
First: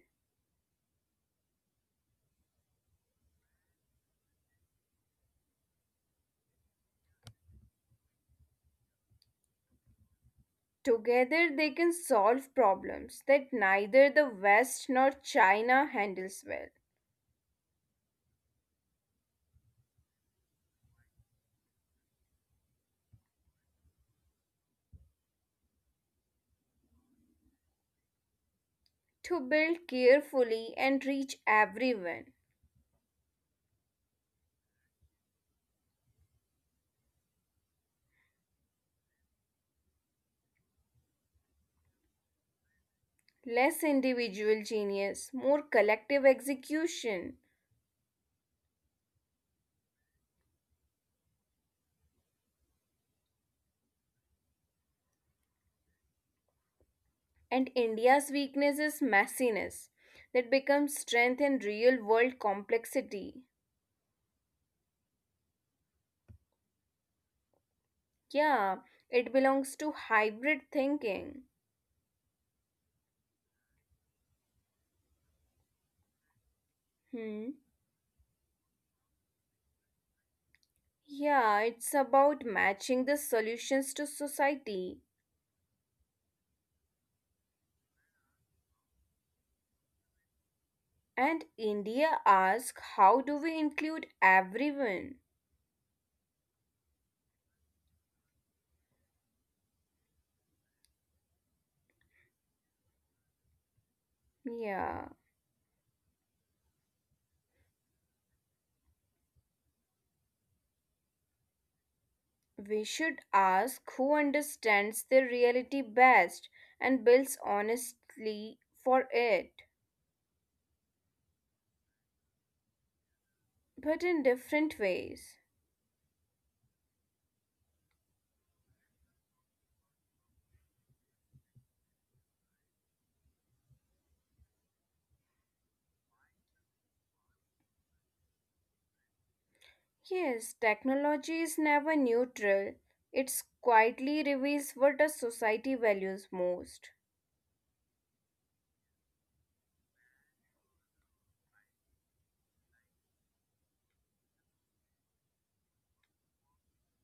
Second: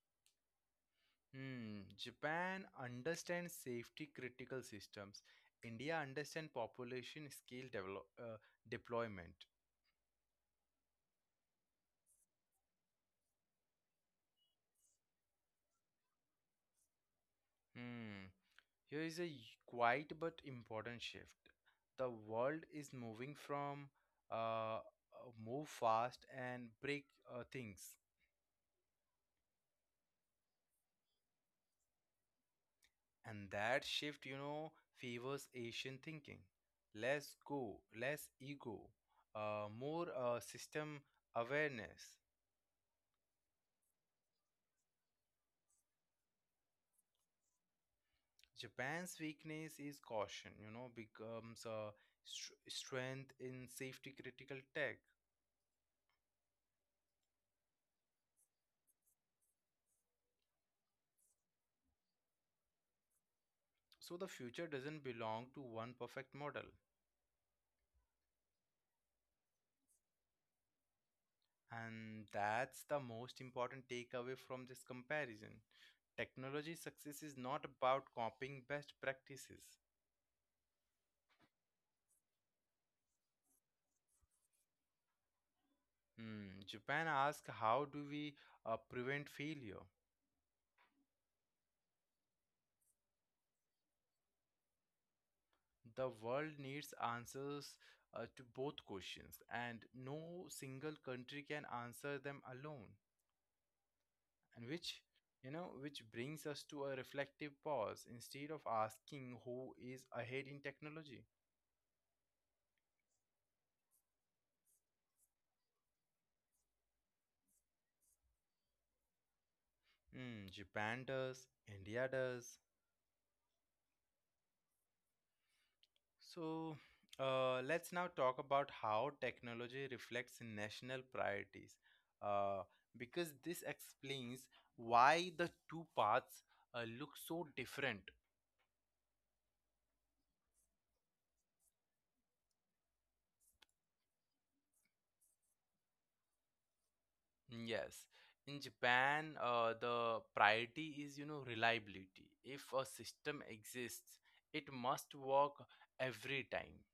Speaker 1: Hmm, Japan understands safety critical systems. India understands population scale develop, uh, deployment.
Speaker 2: Together, they can solve problems that neither the West nor China handles well.
Speaker 1: Hmm. Here is a quiet but important shift. The world is moving from uh, uh, move fast and break uh, things.
Speaker 2: To build carefully and reach everyone,
Speaker 1: And that shift, you know, favors Asian thinking. Less go, less ego, uh, more uh, system awareness.
Speaker 2: less individual genius, more collective execution.
Speaker 1: Japan's weakness is caution, you know, becomes a str- strength in safety critical tech.
Speaker 2: And India's weakness is messiness that becomes strength in real world complexity.
Speaker 1: So the future doesn't belong to one perfect model.
Speaker 2: Yeah, it belongs to hybrid thinking.
Speaker 1: And that's the most important takeaway from this comparison. Technology success is
Speaker 2: Hmm.
Speaker 1: not about copying best practices.
Speaker 2: Yeah, it's about matching the solutions to society.
Speaker 1: Hmm, Japan asks, how do we uh, prevent failure?
Speaker 2: And India asks, how do we include everyone?
Speaker 1: The world needs answers uh, to both questions, and no single country can answer them alone. And which,
Speaker 2: Yeah,
Speaker 1: you know, which brings us to a reflective pause instead of asking who is ahead in technology.
Speaker 2: we should ask who understands their reality best and builds honestly for it,
Speaker 1: Hmm, japan does, india does.
Speaker 2: but in different ways.
Speaker 1: So uh, let's now talk about how technology reflects national priorities, uh, because this explains why the two paths uh, look so different.
Speaker 2: Yes, technology is never neutral. It quietly reveals what a society values most.
Speaker 1: Yes. In Japan, uh, the priority is, you know, reliability. If a system exists, it must work every time.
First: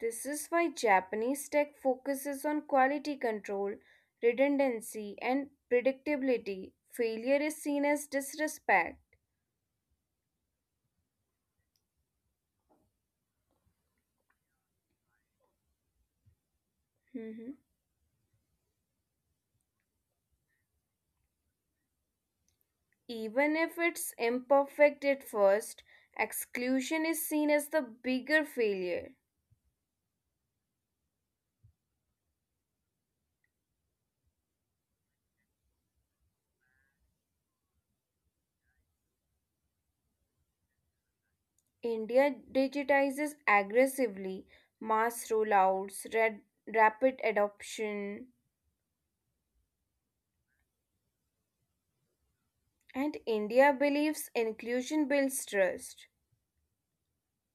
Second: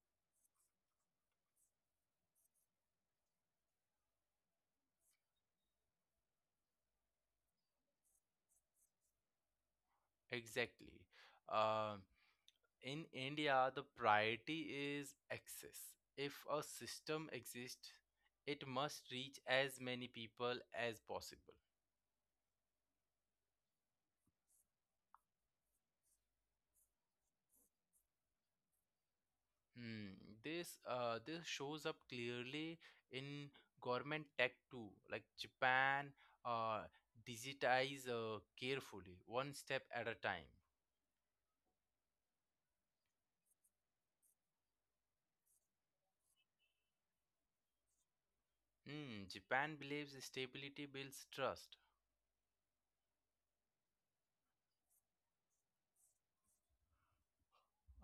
Speaker 2: This is why Japanese tech focuses on quality control, redundancy, and predictability. Failure is seen as disrespect.
Speaker 1: Exactly. Uh, in India, the priority is access. If a system
Speaker 2: Mhm.
Speaker 1: exists, it must reach as many people as possible.
Speaker 2: Even if it's imperfect at first, exclusion is seen as the bigger failure.
Speaker 1: Hmm, this uh this shows up clearly in government tech too. Like Japan uh digitize uh, carefully, one step at a time.
Speaker 2: India digitizes aggressively, mass rollouts, red, rapid adoption,
Speaker 1: Hmm, Japan believes stability builds trust.
Speaker 2: and India believes inclusion builds trust.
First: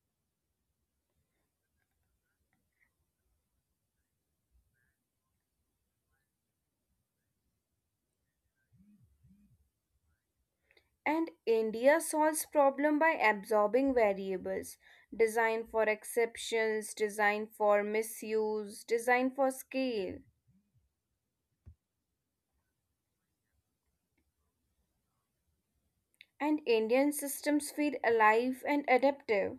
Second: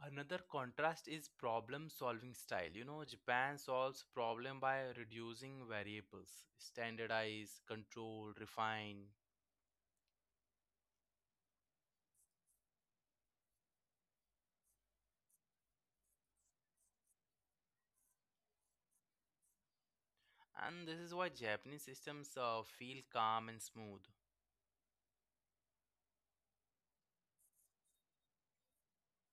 Speaker 1: Another contrast is problem solving style. You know, Japan solves problem by reducing variables, standardize, control, refine.
Speaker 2: And India solves problem by absorbing variables, design for exceptions, design for misuse, design for scale.
Speaker 1: And this is why Japanese systems uh, feel calm and smooth.
Speaker 2: And Indian systems feel alive and adaptive.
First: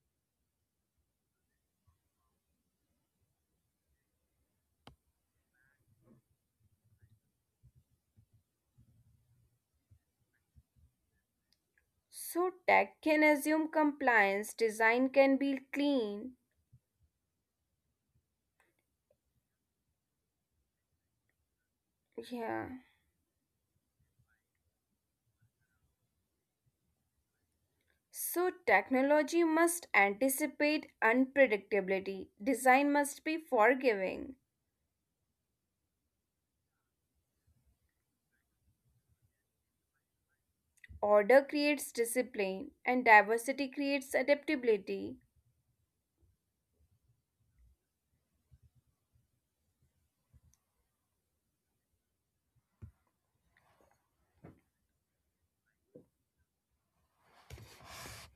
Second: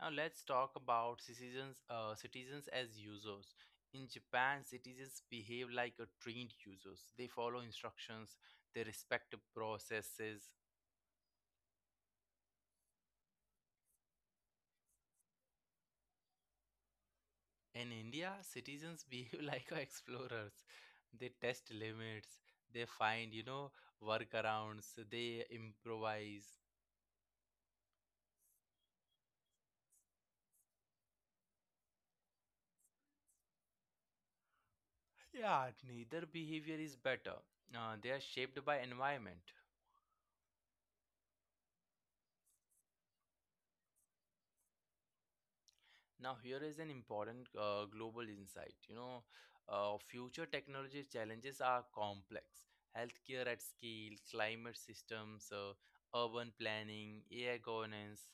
Speaker 1: Now let's talk about citizens, uh, citizens as users. In Japan, citizens behave like a trained users. They follow instructions, they respect the processes.
Speaker 2: So tech can assume compliance, design can be clean.
Speaker 1: In India, citizens behave like explorers. They test limits,
Speaker 2: Yeah.
Speaker 1: they find, you know, workarounds, they improvise.
Speaker 2: So, technology must anticipate unpredictability, design must be forgiving,
Speaker 1: Yeah, neither behavior is better. Uh, they are shaped by environment.
Speaker 2: order creates discipline, and diversity creates adaptability.
Speaker 1: Now, here is an important uh, global insight. You know, uh, future technology challenges are complex. Healthcare at scale, climate systems, uh, urban planning, A I governance.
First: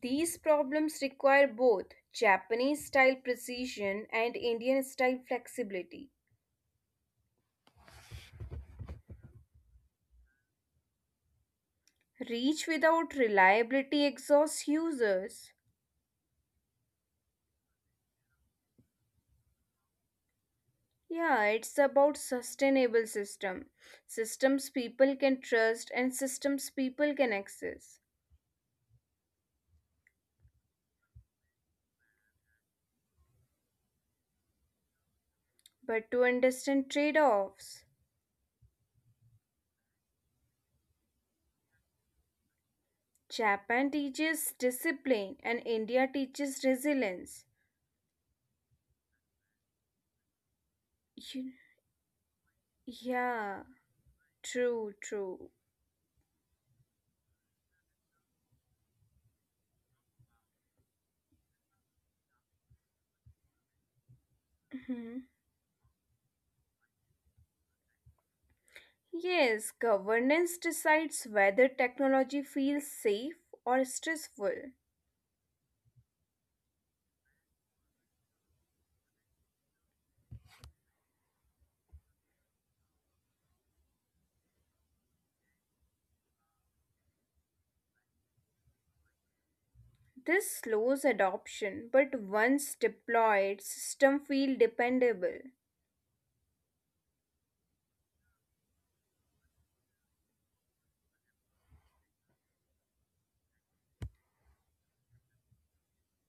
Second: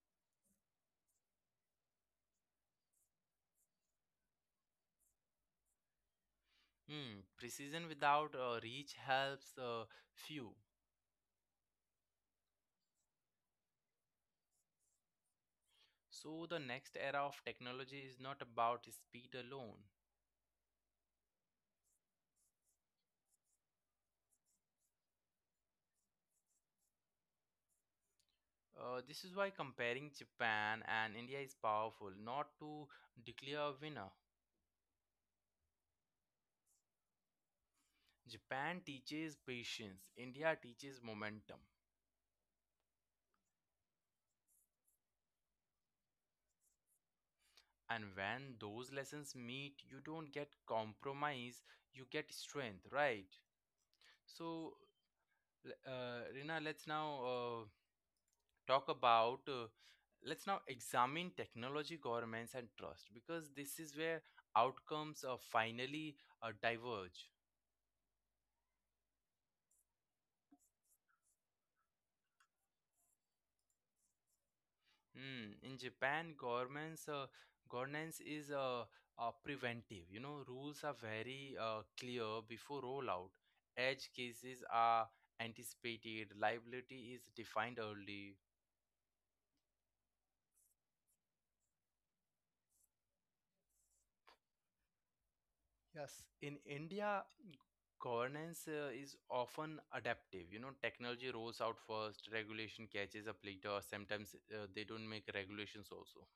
Speaker 2: These problems require both Japanese style precision and Indian style flexibility.
Speaker 1: Hmm, precision without uh, reach helps uh, few.
Speaker 2: Reach without reliability exhausts users.
Speaker 1: So, the next era of technology is not about speed alone.
Speaker 2: Yeah, it's about sustainable system. Systems people can trust and systems people can access.
Speaker 1: Uh, this is why comparing Japan and India is powerful, not to declare a winner.
Speaker 2: But to understand trade offs,
Speaker 1: Japan teaches patience, India teaches momentum.
Speaker 2: Japan teaches discipline and India teaches resilience.
Speaker 1: And when those lessons meet, you don't get
Speaker 2: You,
Speaker 1: compromise, you get strength, right?
Speaker 2: yeah,
Speaker 1: So,
Speaker 2: true, true.
Speaker 1: l- uh, Rina, let's now uh, talk about. Uh, let's now examine technology, governments, and trust because this is where
Speaker 2: Mhm.
Speaker 1: outcomes uh, finally uh, diverge.
Speaker 2: Yes, governance decides whether technology feels safe or stressful.
Speaker 1: Hmm. In Japan, governments uh, governance is uh, uh, preventive. You know, rules are very uh, clear before rollout. Edge cases are anticipated. Liability is defined early.
Speaker 2: This slows adoption, but once deployed, system feel dependable.
Speaker 1: Yes, in India, governance uh, is often adaptive. You know, technology rolls out first, regulation catches up later. Sometimes uh, they don't make regulations also.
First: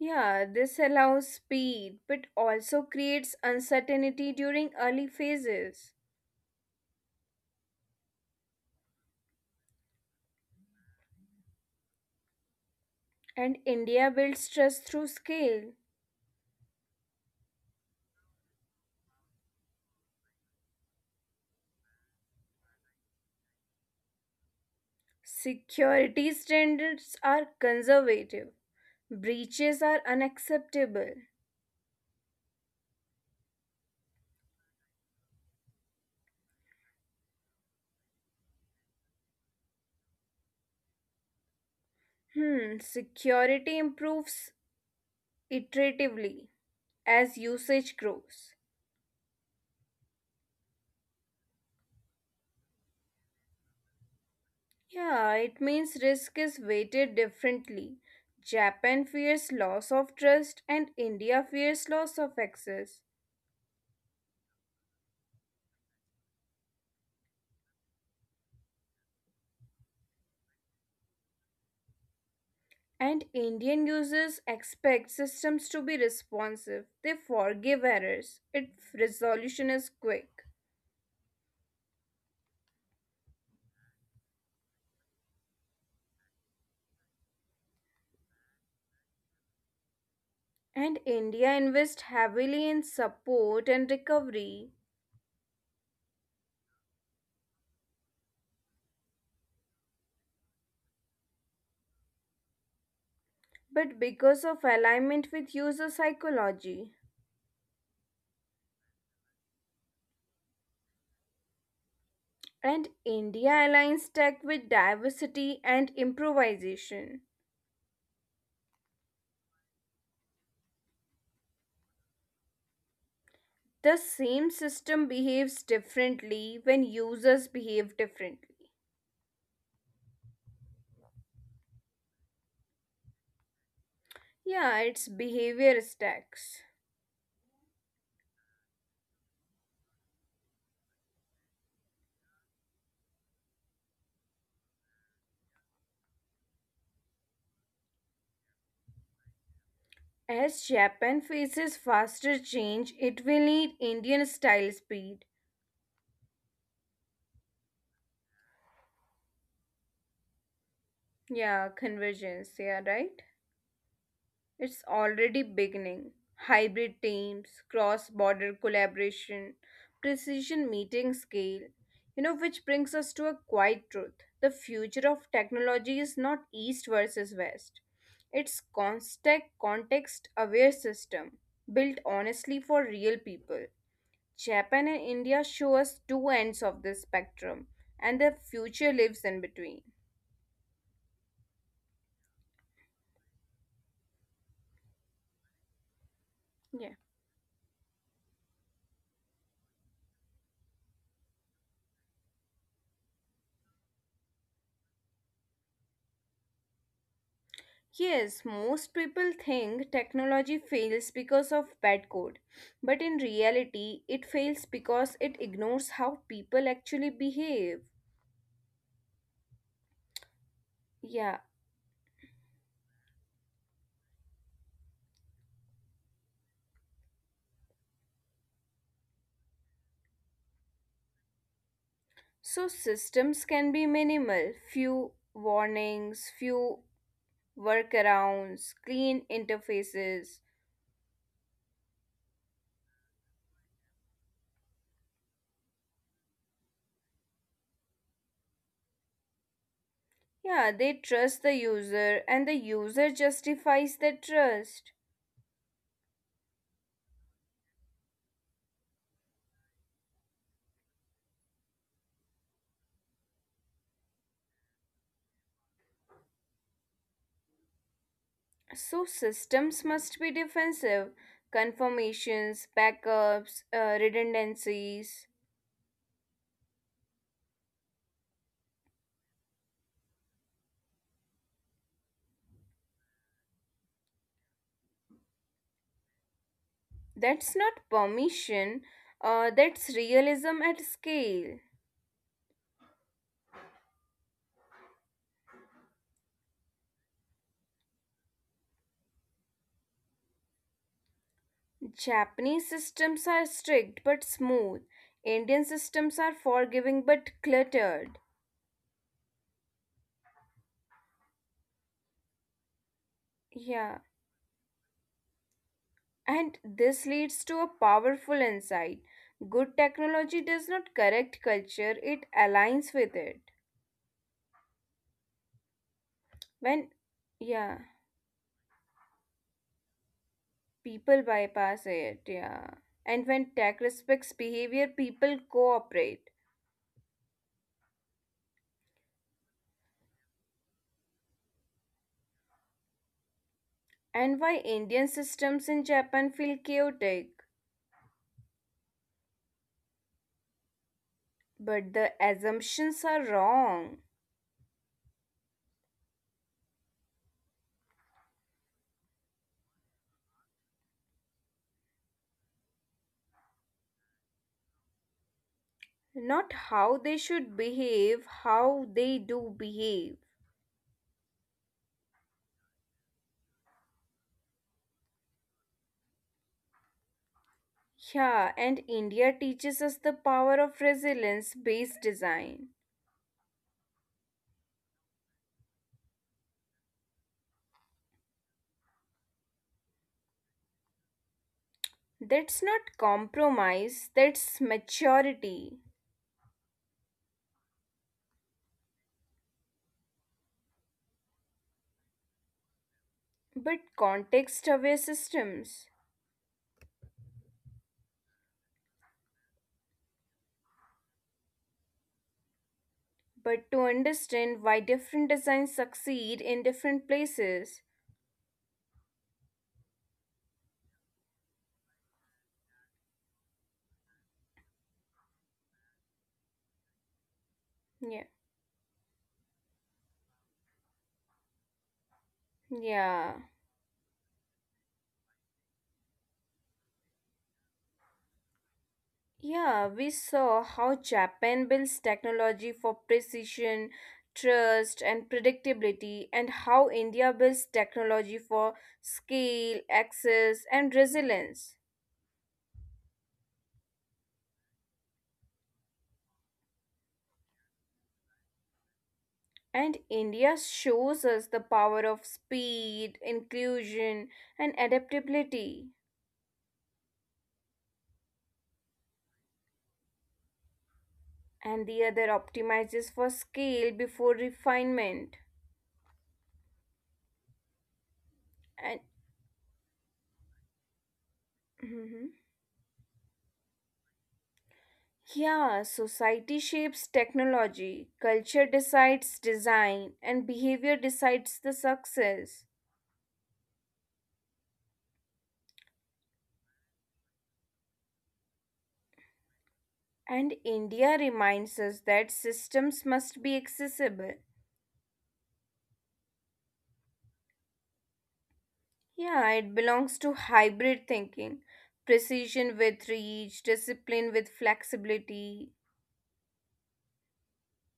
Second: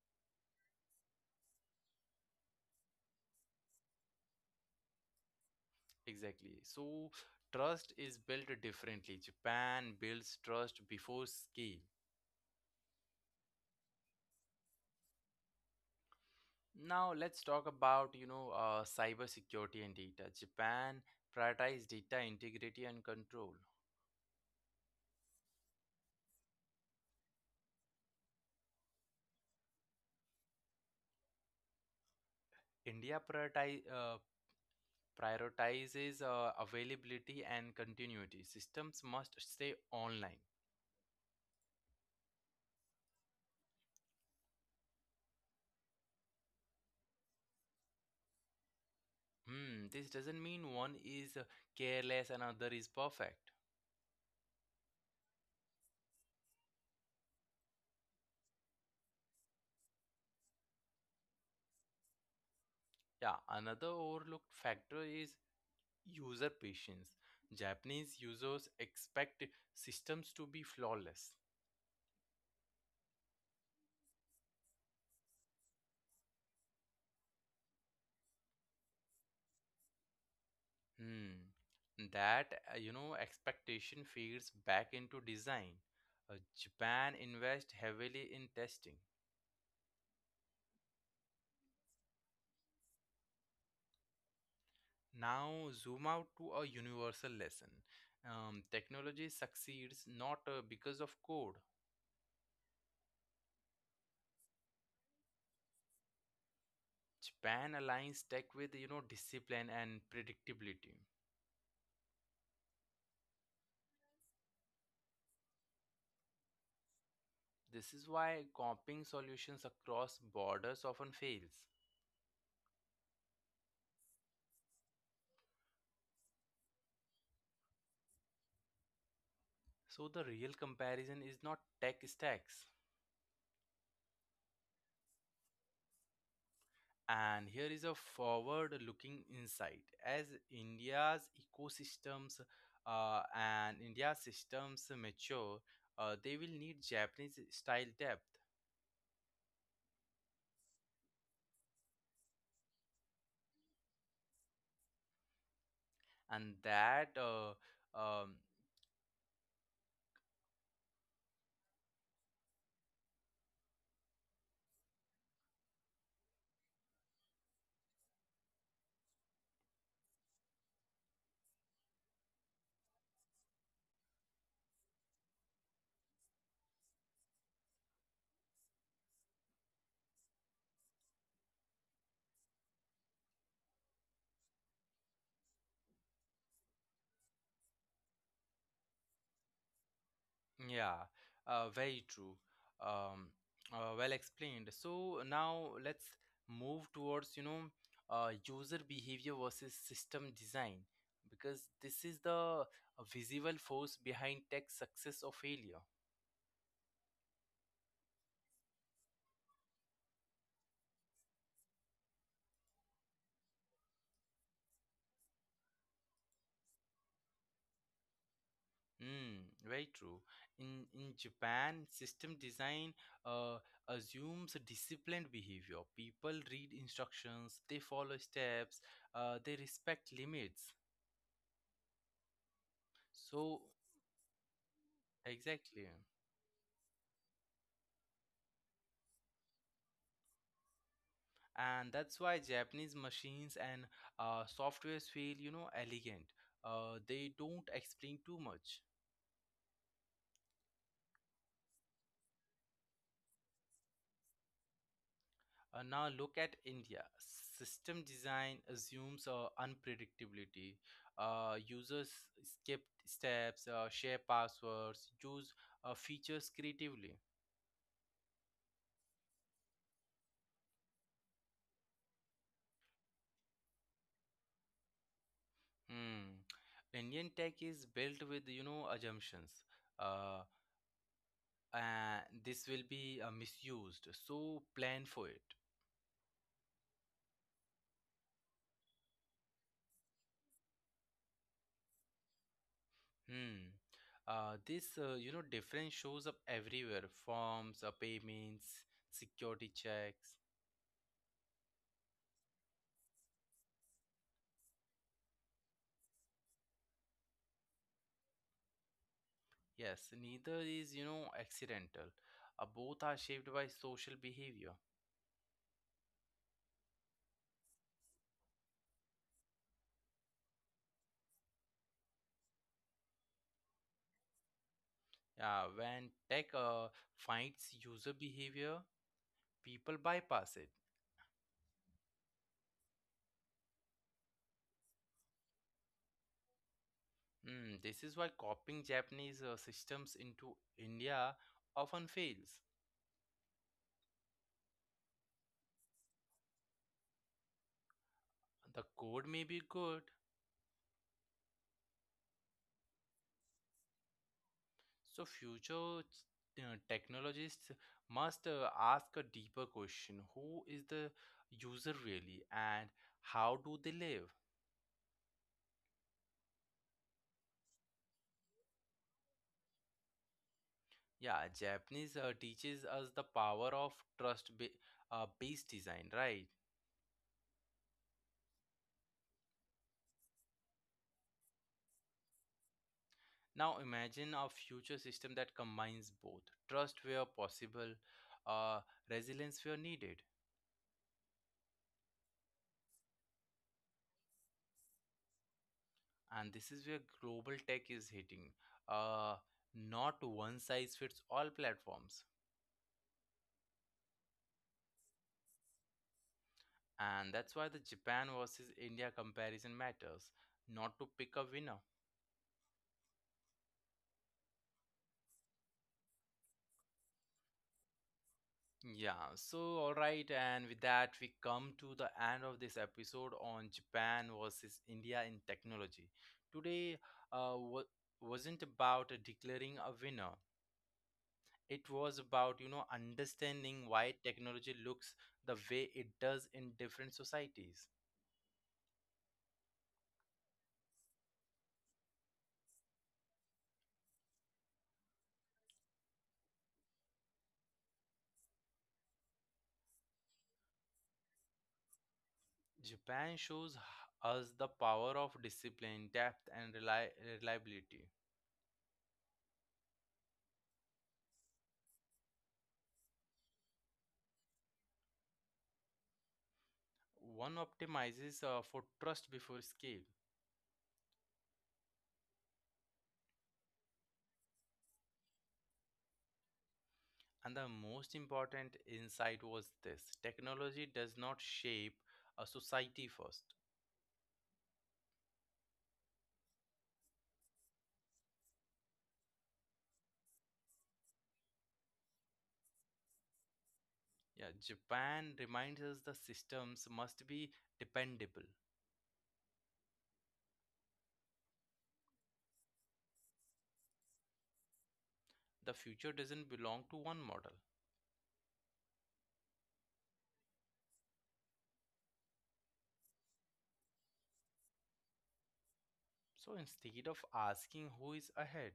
Speaker 2: Yeah, this allows speed, but also creates uncertainty during early phases.
Speaker 1: Exactly. So trust is built differently. Japan builds trust before scale.
Speaker 2: And India builds trust through scale.
Speaker 1: Now let's talk about, you know, uh, cybersecurity and data. Japan prioritizes data integrity and control.
Speaker 2: Security standards are conservative. Breaches are unacceptable.
Speaker 1: India prioritize, uh, prioritizes uh, availability and continuity. Systems must stay online.
Speaker 2: Hmm, security improves iteratively as usage grows.
Speaker 1: Hmm, this doesn't mean one is uh, careless and another is perfect.
Speaker 2: Yeah, it means risk is weighted differently. Japan fears loss of trust and India fears loss of access.
Speaker 1: Yeah, another overlooked factor is user patience. Japanese users expect systems to be flawless.
Speaker 2: And Indian users expect systems to be responsive. They forgive errors if resolution is quick.
Speaker 1: Hmm. That, uh, you know, expectation feeds back into design. Uh, Japan invests heavily in testing.
Speaker 2: And India invests heavily in support and recovery,
Speaker 1: Now, zoom out to a universal lesson. Um, technology succeeds not uh, because of code.
Speaker 2: but because of alignment with user psychology.
Speaker 1: Japan aligns tech with, you know, discipline and predictability.
Speaker 2: And India aligns tech with diversity and improvisation.
Speaker 1: This is why copying solutions across borders often fails.
Speaker 2: The same system behaves differently when users behave differently.
Speaker 1: So the real comparison is not tech stacks.
Speaker 2: Yeah, it's behavior stacks.
Speaker 1: And here is a forward looking insight. As India's ecosystems uh, and India's systems mature, uh, they will need Japanese style depth.
Speaker 2: As Japan faces faster change, it will need Indian style speed.
Speaker 1: And that, uh, um,
Speaker 2: Yeah, convergence, yeah, right? It's already beginning. Hybrid teams, cross border collaboration, precision meeting scale. You know, which brings us to a quiet truth. The future of technology is not East versus West, it's constant context aware system built honestly for real people. Japan and India show us two ends of this spectrum, and the future lives in between.
Speaker 1: yeah, uh, very true. Um, uh, well explained. So now let's
Speaker 2: Yeah.
Speaker 1: move towards, you know, uh, user behavior versus system design because this is the uh, visible force behind tech success or failure.
Speaker 2: Yes, most people think technology fails because of bad code, but in reality, it fails because it ignores how people actually behave.
Speaker 1: Mm, very true. In in
Speaker 2: Yeah,
Speaker 1: Japan, system design uh, assumes a disciplined behavior. People read instructions, they follow steps, uh, they respect limits.
Speaker 2: so systems
Speaker 1: So
Speaker 2: can be minimal few
Speaker 1: exactly,
Speaker 2: warnings, few workarounds, clean interfaces.
Speaker 1: and that's why Japanese machines and uh, softwares feel, you know, elegant. Uh, they don't explain too much.
Speaker 2: Yeah, they trust the user, and the user justifies the trust.
Speaker 1: Uh, now look at India. System design assumes uh, unpredictability. Uh, users skip steps, uh, share passwords, use uh, features creatively.
Speaker 2: So systems must be defensive, confirmations, backups, uh, redundancies.
Speaker 1: Hmm. Indian tech is built with, you know, assumptions. Uh, and this will be uh, misused. So plan for it.
Speaker 2: That's not permission. Uh, that's realism at scale.
Speaker 1: Hmm. Uh, this uh, you know difference shows up everywhere. Forms, uh, payments, security checks.
Speaker 2: Japanese systems are strict but smooth. Indian systems are forgiving but cluttered.
Speaker 1: Yes, neither is, you know, accidental. Uh, both are shaped by social behavior.
Speaker 2: Yeah, and this leads to a powerful insight. Good technology does not correct culture, it aligns with it.
Speaker 1: Uh, when tech uh,
Speaker 2: When,
Speaker 1: finds user
Speaker 2: yeah.
Speaker 1: behavior, people bypass it.
Speaker 2: People bypass it, yeah. And when tech respects behavior, people cooperate.
Speaker 1: Mm, this is why copying Japanese uh, systems into India often fails.
Speaker 2: And why Indian systems in Japan feel chaotic.
Speaker 1: The code may be good,
Speaker 2: But the assumptions are wrong.
Speaker 1: so future t- uh, technologists must uh, ask a deeper question: Who is the user really, and how do they live?
Speaker 2: Not how they should behave, how they do behave.
Speaker 1: Yeah, Japanese uh, teaches us the power of trust ba- uh, based design, right?
Speaker 2: Yeah, and India teaches us the power of resilience based design.
Speaker 1: Now imagine a future system that combines both trust where possible, uh, resilience where needed.
Speaker 2: That's not compromise, that's maturity.
Speaker 1: And this is where global tech is hitting. Uh, not one size fits all platforms.
Speaker 2: But context aware systems.
Speaker 1: And that's why the Japan versus India comparison matters, not to pick a winner.
Speaker 2: But to understand why different designs succeed in different places.
Speaker 1: Yeah, so all right, and with that, we come to the end of this episode on Japan versus India in technology. Today, uh, wa- wasn't
Speaker 2: Yeah.
Speaker 1: about declaring a winner. It was about, you know, understanding
Speaker 2: Yeah.
Speaker 1: why technology looks the way it does in different societies.
Speaker 2: Yeah, we saw how Japan builds technology for precision, trust, and predictability, and how India builds technology for scale, access, and resilience.
Speaker 1: Japan shows h- us the power of discipline, depth, and reli- reliability.
Speaker 2: And India shows us the power of speed, inclusion, and adaptability,
Speaker 1: One optimizes uh, for trust before scale.
Speaker 2: and the other optimizes for scale before refinement.
Speaker 1: And the most important insight was this
Speaker 2: And
Speaker 1: technology does not shape a society first.
Speaker 2: Mhm. Yeah, society shapes technology, culture decides design, and behavior decides the success.
Speaker 1: Yeah, Japan reminds us the systems must be dependable.
Speaker 2: And India reminds us that systems must be accessible.
Speaker 1: The future doesn't belong to one model.
Speaker 2: Yeah, it belongs to hybrid thinking precision with reach, discipline with flexibility.
Speaker 1: So instead of asking who is ahead,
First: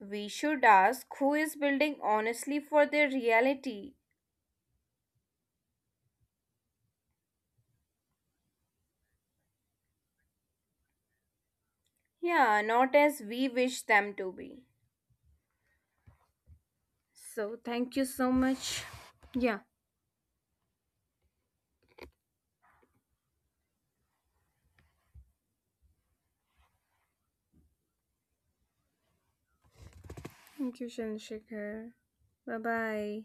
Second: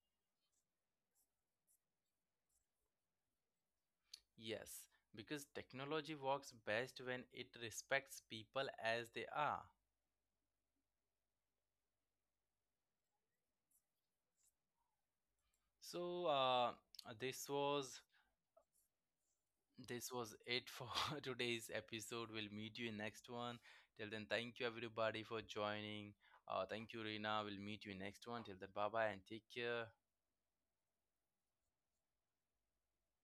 Speaker 2: We should ask who is building honestly for their reality.
Speaker 1: yes, because technology works best when it respects people as they are.
Speaker 2: Yeah, not as we wish them to be.
Speaker 1: So uh, this
Speaker 2: So, thank
Speaker 1: was
Speaker 2: you so much. Yeah.
Speaker 1: this was it for today's episode. We'll meet you in next one. Till then, thank you everybody for joining. Uh, thank you, Rina. We'll meet you in next one. Till then, bye bye and take care.
Speaker 2: Thank you, Chandrasekhar. Bye bye.